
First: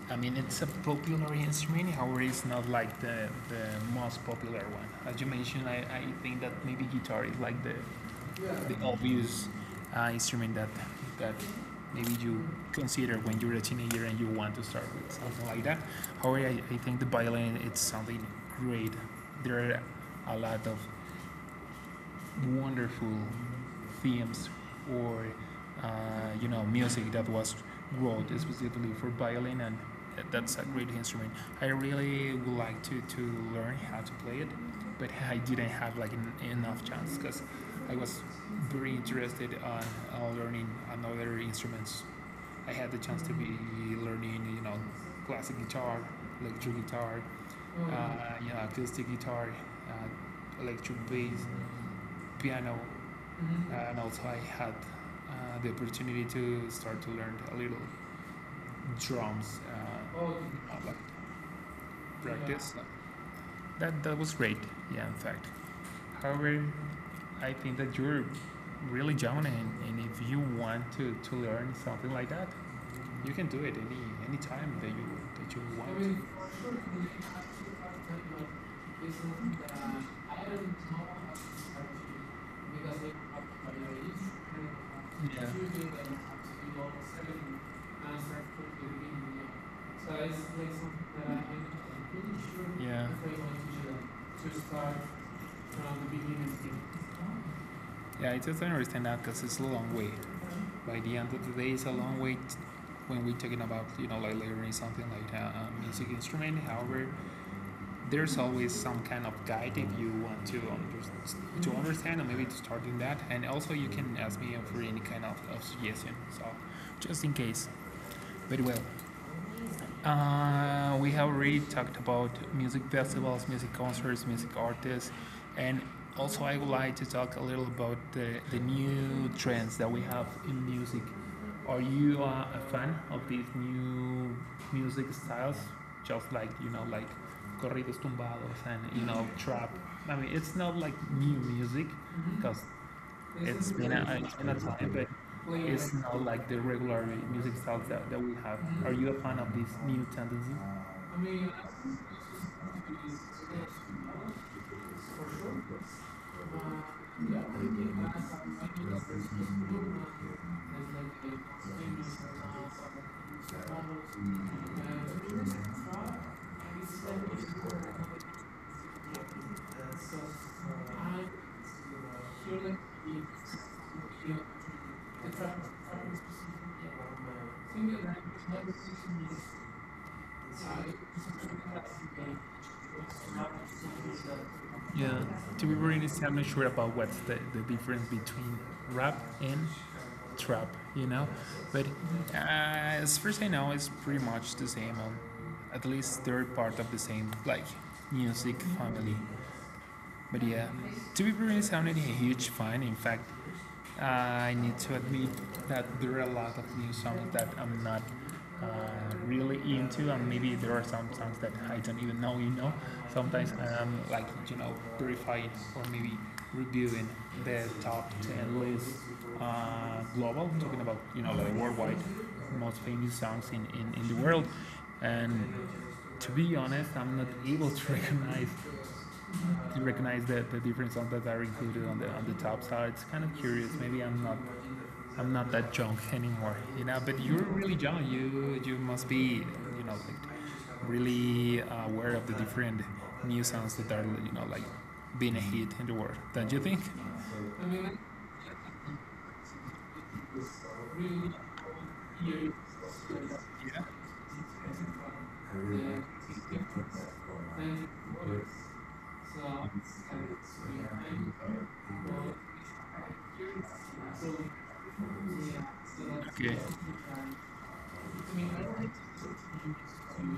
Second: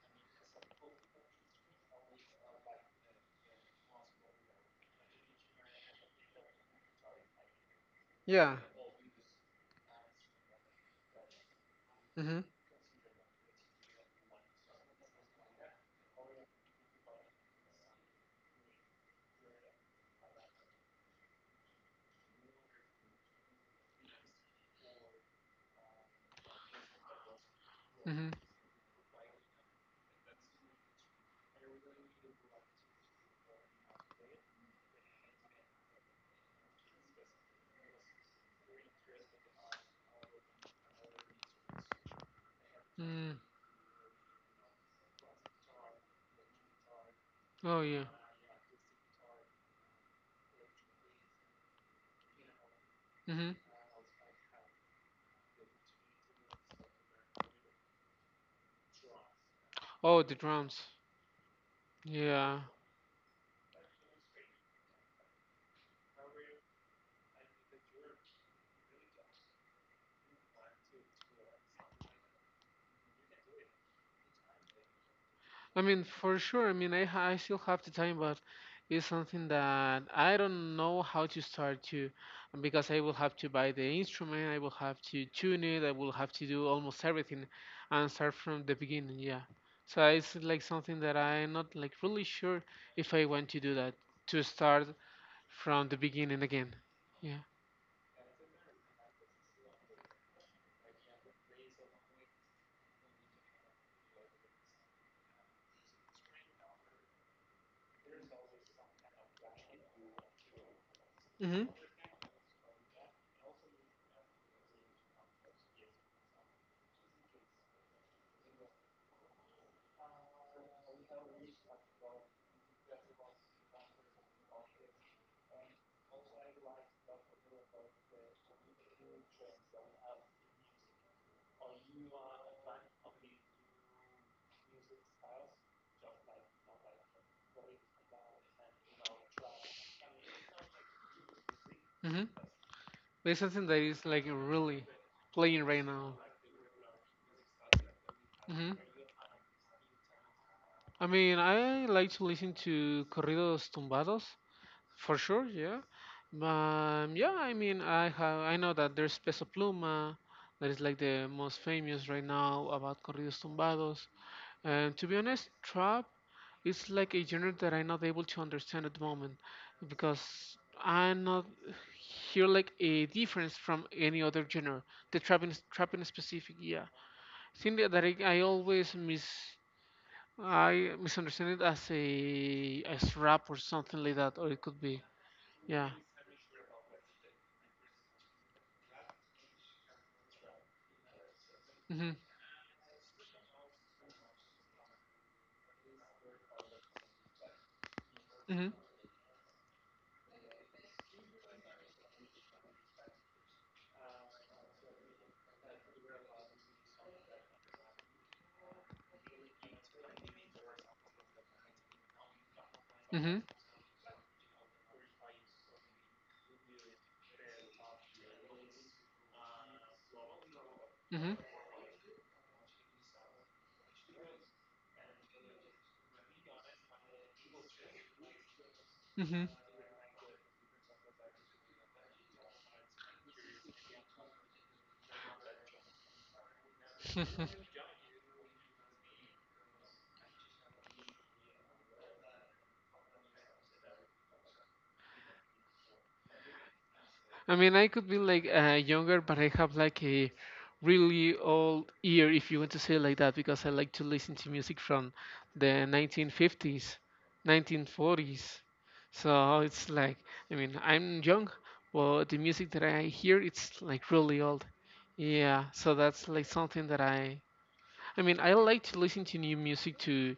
Speaker 1: I mean, it's a popular instrument, however, it's not like the, the most popular one. As you mentioned, I, I think that maybe guitar is like the,
Speaker 2: Yeah.
Speaker 1: the obvious uh, instrument that that maybe
Speaker 2: Hmm.
Speaker 1: you consider when you're a teenager and you want to start with something like that. However, I, I think the violin it's something great. There are a lot of wonderful themes or uh, you know, music that was wrote
Speaker 2: Mm-hmm.
Speaker 1: specifically for violin, and that's a great instrument. I really would like to, to learn how to play it, but I didn't have like en- enough chance because I was very interested on on learning another instruments. I had the chance to
Speaker 2: Mm.
Speaker 1: be learning, you know, classic guitar, electric guitar,
Speaker 2: Oh yeah.
Speaker 1: uh, you know, acoustic guitar, uh, electric bass, piano,
Speaker 2: Hmm.
Speaker 1: mm-hmm, and also I had uh, the opportunity to start to learn a little drums, uh,
Speaker 2: Oh, the
Speaker 1: oh, uh,
Speaker 2: drums.
Speaker 1: like
Speaker 2: Yeah.
Speaker 1: practice. Yeah. That that was great. Yeah, in fact. However, I think that you're really young, and, and if you want to, to learn something like that, you can do it any any time that you that you I
Speaker 2: I
Speaker 1: want. I
Speaker 2: mean,
Speaker 1: mean,
Speaker 2: for sure. I mean, I ha- I still have the time, but it's
Speaker 1: yeah. So
Speaker 2: something
Speaker 1: it's
Speaker 2: that I don't know how to start to, um, because I will have to buy the instrument. I will have to tune it. I will have to do almost everything, and start from the beginning. Yeah. So
Speaker 1: like
Speaker 2: it's like
Speaker 1: something
Speaker 2: something that
Speaker 1: that
Speaker 2: I'm
Speaker 1: I'm
Speaker 2: not like really
Speaker 1: pretty
Speaker 2: sure
Speaker 1: sure. Yeah.
Speaker 2: if
Speaker 1: If
Speaker 2: I
Speaker 1: I
Speaker 2: want
Speaker 1: want
Speaker 2: to do
Speaker 1: to,
Speaker 2: that to
Speaker 1: to
Speaker 2: start
Speaker 1: start
Speaker 2: from
Speaker 1: from
Speaker 2: the
Speaker 1: the
Speaker 2: beginning
Speaker 1: beginning.
Speaker 2: again. Yeah.
Speaker 1: Yeah, I totally understand that because it's a long way. By the end of the day, it's a long way t- when we're talking about, you know, like learning something like a, a music instrument. However, there's always some kind of guide if you want to under-
Speaker 2: Mhm.
Speaker 1: to understand or maybe to start doing that. And also you can ask me for any kind of, of suggestion. So just in case. Very well. Uh, we have already talked about music festivals, music concerts, music artists, and also I would like to talk a little about the, the new trends that we have in music. Are you uh, a fan of these new music styles? Just like, you know, like corridos tumbados and, you know, trap. I mean, it's not like new music
Speaker 2: Mhm.
Speaker 1: because
Speaker 2: There's something
Speaker 1: it's
Speaker 2: that
Speaker 1: been
Speaker 2: is
Speaker 1: a
Speaker 2: like
Speaker 1: it's been a
Speaker 2: really
Speaker 1: time, but
Speaker 2: playing right
Speaker 1: it's
Speaker 2: now.
Speaker 1: not like the regular music styles that, that we have.
Speaker 2: Hmm.
Speaker 1: Are you a fan of this new tendency?
Speaker 2: I mean, I like to listen to corridos tumbados for sure. Yeah, um, yeah. I mean, I have I know that there's Peso Pluma, that is like the most famous right now about corridos tumbados. And to be honest, trap is like a genre that I'm not able to understand at the moment because I not hear like a difference from any other genre. The trap in trap in specific, yeah. Thing that that I, I always miss I misunderstand it as a as rap or something like that, or it could be
Speaker 1: Yeah, to be
Speaker 2: yeah.
Speaker 1: very honest, I'm not sure about what's the, the difference between rap and trap, you know? But
Speaker 2: Mhm.
Speaker 1: uh, as far as I know, it's pretty much the same. Um, at least they're part of the same, like, music
Speaker 2: Mhm.
Speaker 1: family. But yeah, to be very honest, I'm not a huge fan. In fact, Uh, I need to admit that there are a lot of new songs that I'm not uh, really into, and maybe there are some songs that I don't even know. You know,
Speaker 2: Mhm.
Speaker 1: sometimes I'm like, you know, purified or maybe reviewing the top ten list, uh, global, talking about, you
Speaker 2: Mhm.
Speaker 1: know, like worldwide most famous songs in, in, in the world. And to be honest, I'm not able to recognize
Speaker 2: Mhm.
Speaker 1: to recognize the, the different songs that are included on the on the top. So it's kind of curious. Maybe I'm not I'm not that young anymore, you know. But you're really young. You you must be, you know, like really aware of the different new sounds that are, you know, like being a hit in the world. Don't you think?
Speaker 2: I mean, I could be like uh, younger, but I have like a really old ear, if you want to say it like that, because I
Speaker 1: Yeah.
Speaker 2: like to listen to music from the nineteen fifties, nineteen forties. So it's like, I mean, I'm young, but the music that I hear, it's like really old. Yeah, so that's like
Speaker 1: Okay.
Speaker 2: something that I I mean, I like to listen to new music to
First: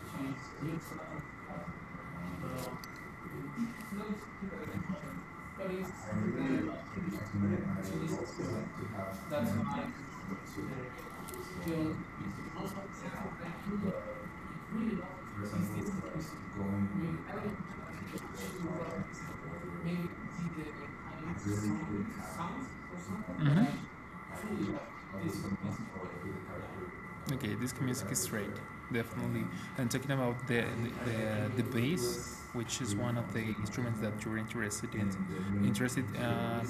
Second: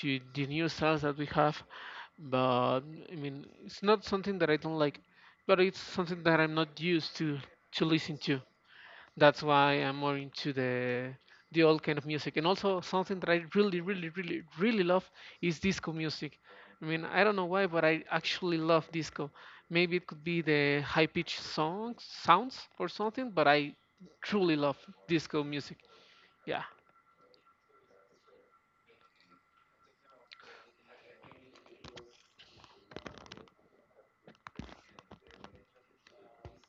Speaker 2: to the new styles that we have, but I mean, it's not something that I don't like, but it's something that I'm not used to to listen to. That's why I'm more into the the old kind of music. And also something that I really, really, really, really love is disco music. I mean, I don't know why, but I actually love disco. Maybe it could be the high pitched songs, sounds or something, but
Speaker 1: Mm-hmm.
Speaker 2: I truly love disco music. Yeah.
Speaker 1: Okay. This music is straight, definitely. And talking about the the, the, bass, which is one of the instruments that you're interested in, interested. Uh,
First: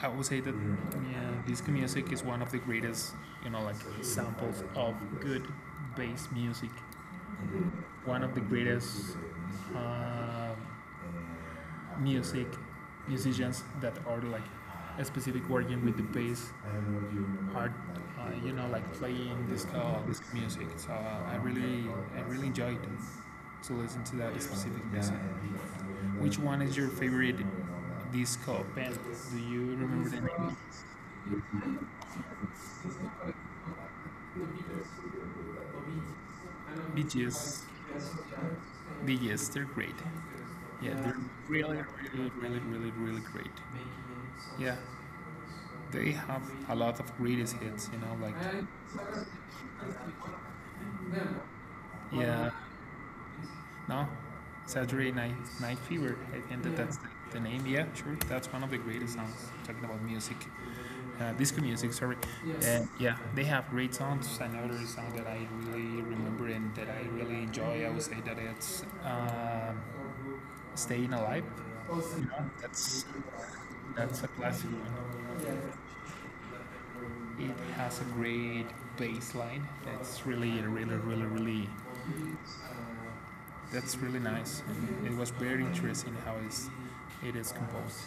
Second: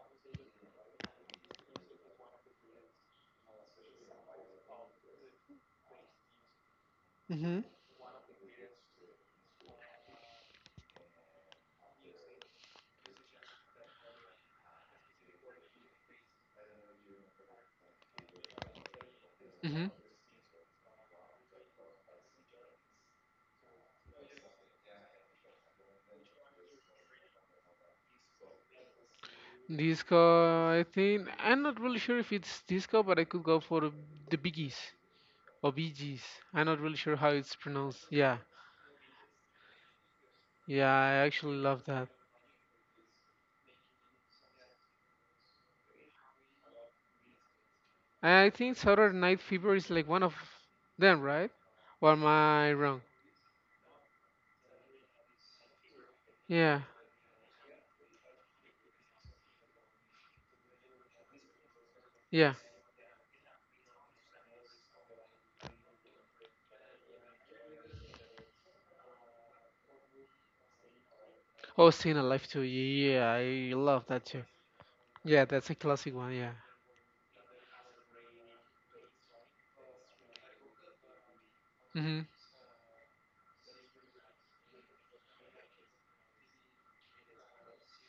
Speaker 1: I would say that yeah, disco music is one of the greatest, you know, like examples of good bass music.
Speaker 2: Mm-hmm.
Speaker 1: One of the greatest uh, music musicians that are like specific working with the bass are, uh, you know, like playing disco disco music. So uh, I really I really enjoyed to listen to that specific music. Which one is your favorite disco band? Do you remember
Speaker 2: Disco,
Speaker 1: the name?
Speaker 2: I think I'm not really sure if it's disco, but I could go for the Biggies or Bee Gees. I'm not really sure how it's
Speaker 1: B G S,
Speaker 2: pronounced. Yeah,
Speaker 1: B G S, they're great.
Speaker 2: yeah,
Speaker 1: Yeah,
Speaker 2: I
Speaker 1: they're
Speaker 2: actually
Speaker 1: really,
Speaker 2: love that.
Speaker 1: really, really, really, really great. Yeah, they have a lot of greatest hits, you know, like,
Speaker 2: I think Saturday Night Fever is like one of them, right? Or am
Speaker 1: yeah,
Speaker 2: I wrong?
Speaker 1: no? Saturday Night, Night Fever, I think that
Speaker 2: Yeah,
Speaker 1: that's the, the name, yeah, sure. That's one of the greatest songs, talking about music, uh, disco music, sorry.
Speaker 2: yeah.
Speaker 1: And yeah, they have great songs. Another song that I really remember and that I really enjoy, I would say that it's, um Staying Alive,
Speaker 2: Oh, Staying
Speaker 1: you
Speaker 2: Alive
Speaker 1: know,
Speaker 2: too.
Speaker 1: that's,
Speaker 2: Yeah, I love
Speaker 1: that's
Speaker 2: that
Speaker 1: a
Speaker 2: too.
Speaker 1: classic one.
Speaker 2: Yeah, that's a classic one. Yeah.
Speaker 1: It has a great bass line. That's really, really, really, really,
Speaker 2: Mhm.
Speaker 1: that's really nice. And it was very interesting how it's, it is composed.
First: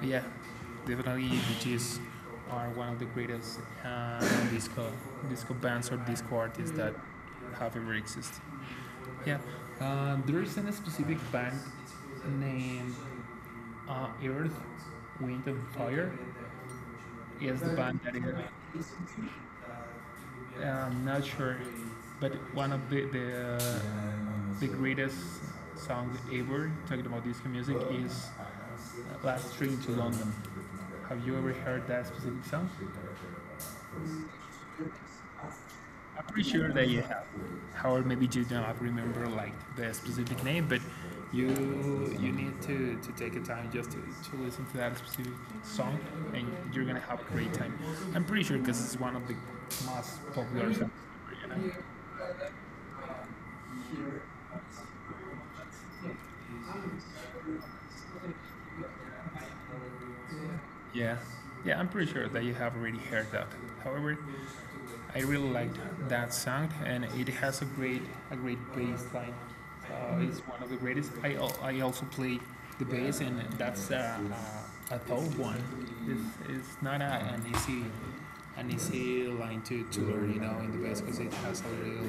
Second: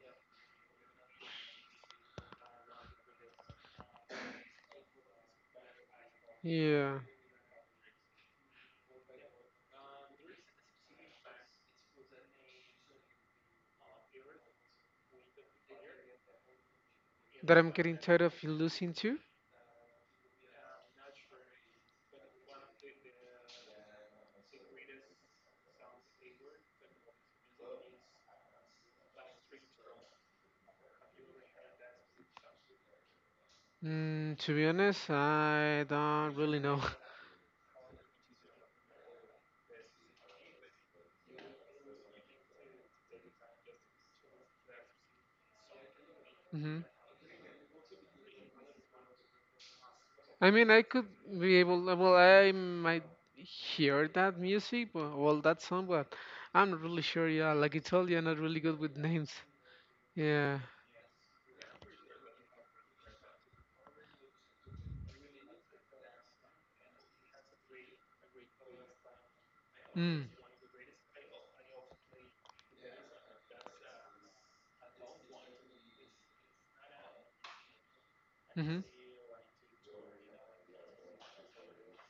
Speaker 1: But yeah, definitely the G's are one of the greatest uh, disco disco bands or disco artists that
Speaker 2: Yeah.
Speaker 1: have ever existed. Yeah, uh, there isn't a specific band named, uh, Earth, Wind and Fire.
Speaker 2: That
Speaker 1: It's the
Speaker 2: I'm getting
Speaker 1: band that
Speaker 2: tired
Speaker 1: is,
Speaker 2: of
Speaker 1: uh,
Speaker 2: losing to.
Speaker 1: I'm not sure, but one of the, the uh, the greatest song ever, talking about disco music, is, uh, Last Train to London. Have you ever heard that specific song?
Speaker 2: Mm, to be honest, I
Speaker 1: I'm
Speaker 2: don't
Speaker 1: pretty
Speaker 2: really
Speaker 1: sure
Speaker 2: know.
Speaker 1: that you have. However, maybe you don't remember like the specific name, but you you need to, to take a time just to, to listen to that specific song, and you're
Speaker 2: Mhm.
Speaker 1: gonna have a great time. I'm pretty sure because it's one of the most
Speaker 2: I mean,
Speaker 1: popular songs.
Speaker 2: I
Speaker 1: Ever,
Speaker 2: could be
Speaker 1: you know?
Speaker 2: able. Well, I might hear that music, but well, that song, but I'm not really sure. Yeah, like I told you, I'm not really good with names. Yeah.
Speaker 1: Yeah, yeah, I'm pretty sure that you have already heard that. However, I really liked that song, and it has a great a great bass line. Uh,
Speaker 2: Mm.
Speaker 1: it's one of the greatest. I, al- I also play the bass, and that's uh, uh, a tough one. It's, it's not a, an easy an
Speaker 2: Mm-hmm.
Speaker 1: easy line to, to learn, you know, in the bass because it has a real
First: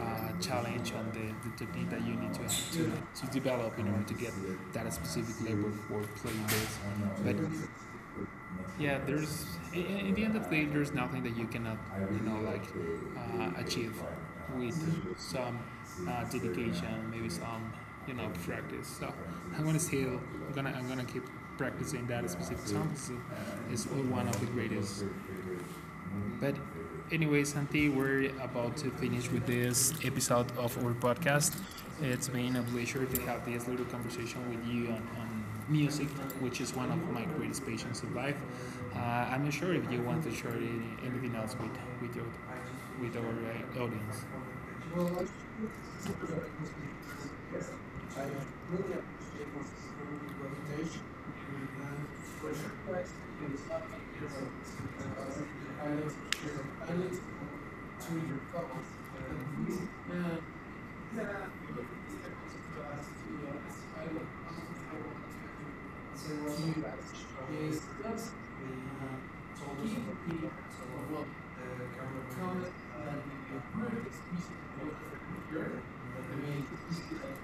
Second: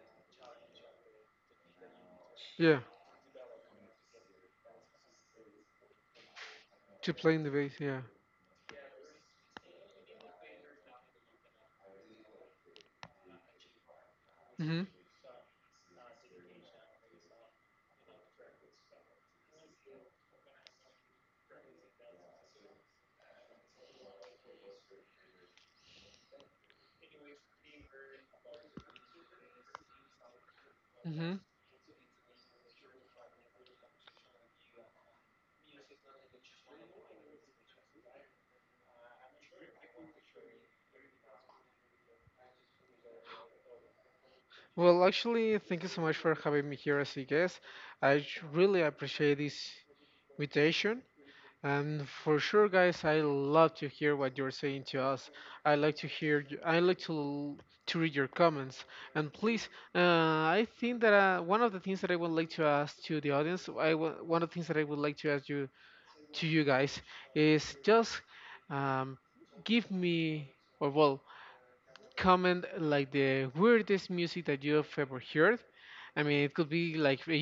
Speaker 1: uh, challenge on the, the technique that you need to,
Speaker 2: Yeah.
Speaker 1: to to develop in order to get that specific level for playing bass.
Speaker 2: To
Speaker 1: But
Speaker 2: playing the bass. Yeah.
Speaker 1: yeah, there's in i- the end of the day there's nothing that you cannot, you know, like, uh, achieve
Speaker 2: Mm-hmm.
Speaker 1: with some uh, dedication, maybe some, you know, practice. So I'm gonna still, i'm gonna i'm gonna keep practicing that specific song 'cause it's one of the greatest. But anyway, Santi, we're about to finish with this episode of our
Speaker 2: Mm-hmm.
Speaker 1: podcast. It's been a pleasure to have this little conversation with you on, on music, which is one of my greatest passions in life. Uh, I'm not sure if you want to share any- anything else with with your with our uh, audience.
Speaker 2: Well, actually, thank you so much for having me here as a guest. I j- really appreciate this invitation. And for sure, guys, I love to hear what you're saying to us. I like to hear. y- I like to to read your comments. And please, uh, I think that
Speaker 1: I
Speaker 2: uh, one of the things that I would like to ask to the audience, I w one of the things that I would like to ask you to you guys is just um, give me or well comment like the weirdest music that you have ever heard. I mean, it could be like a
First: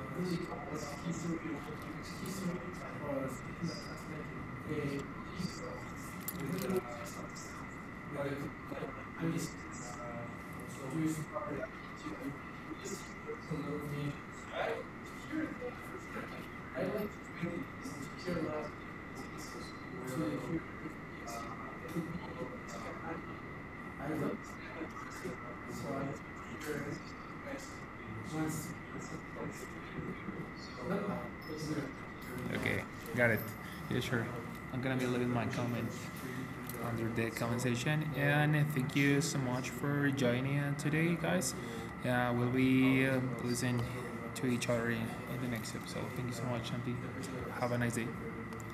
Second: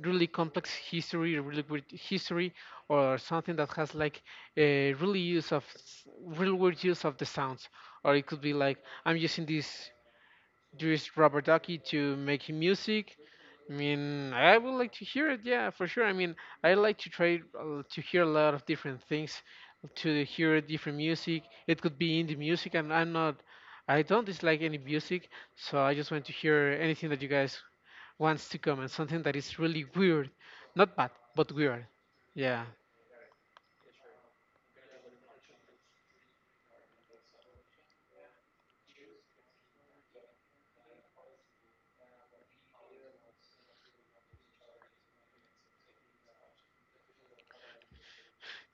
Speaker 2: really complex history, a really weird history, or
Speaker 1: like
Speaker 2: something that has like
Speaker 1: to
Speaker 2: a really use of real weird use of the sounds. Or it could be like I'm using this use Robert Ducky to make him music. I mean, I would like to hear it, yeah, for sure. I mean, I like to try uh, to hear a lot of different things, to hear
Speaker 1: hear.
Speaker 2: different music. It could be indie music, and I'm not, I
Speaker 1: I
Speaker 2: don't
Speaker 1: love.
Speaker 2: dislike any music, so I just want to hear anything that you guys wants to comment, something that is really weird, not bad, but weird. Yeah.
Speaker 1: Okay, got it. Yeah, sure. I'm gonna be leaving my comment under the comment section, and thank you so much for joining uh, today, guys. Yeah, we'll be uh, listening to each other in, in the next episode. Thank you so much, Shanti. Have a nice day.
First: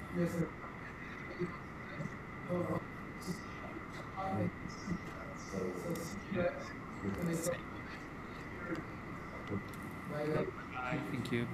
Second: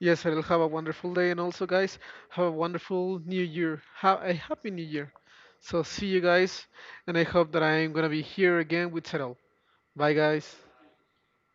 Speaker 2: Yes,
Speaker 1: Yes.
Speaker 2: Ariel, have a wonderful day, and also, guys, have a wonderful new year. Have a happy new year. So, see you
Speaker 1: Sir.
Speaker 2: guys, and I hope that I'm gonna be here again with Ariel. Bye, guys.
Speaker 1: Thank you.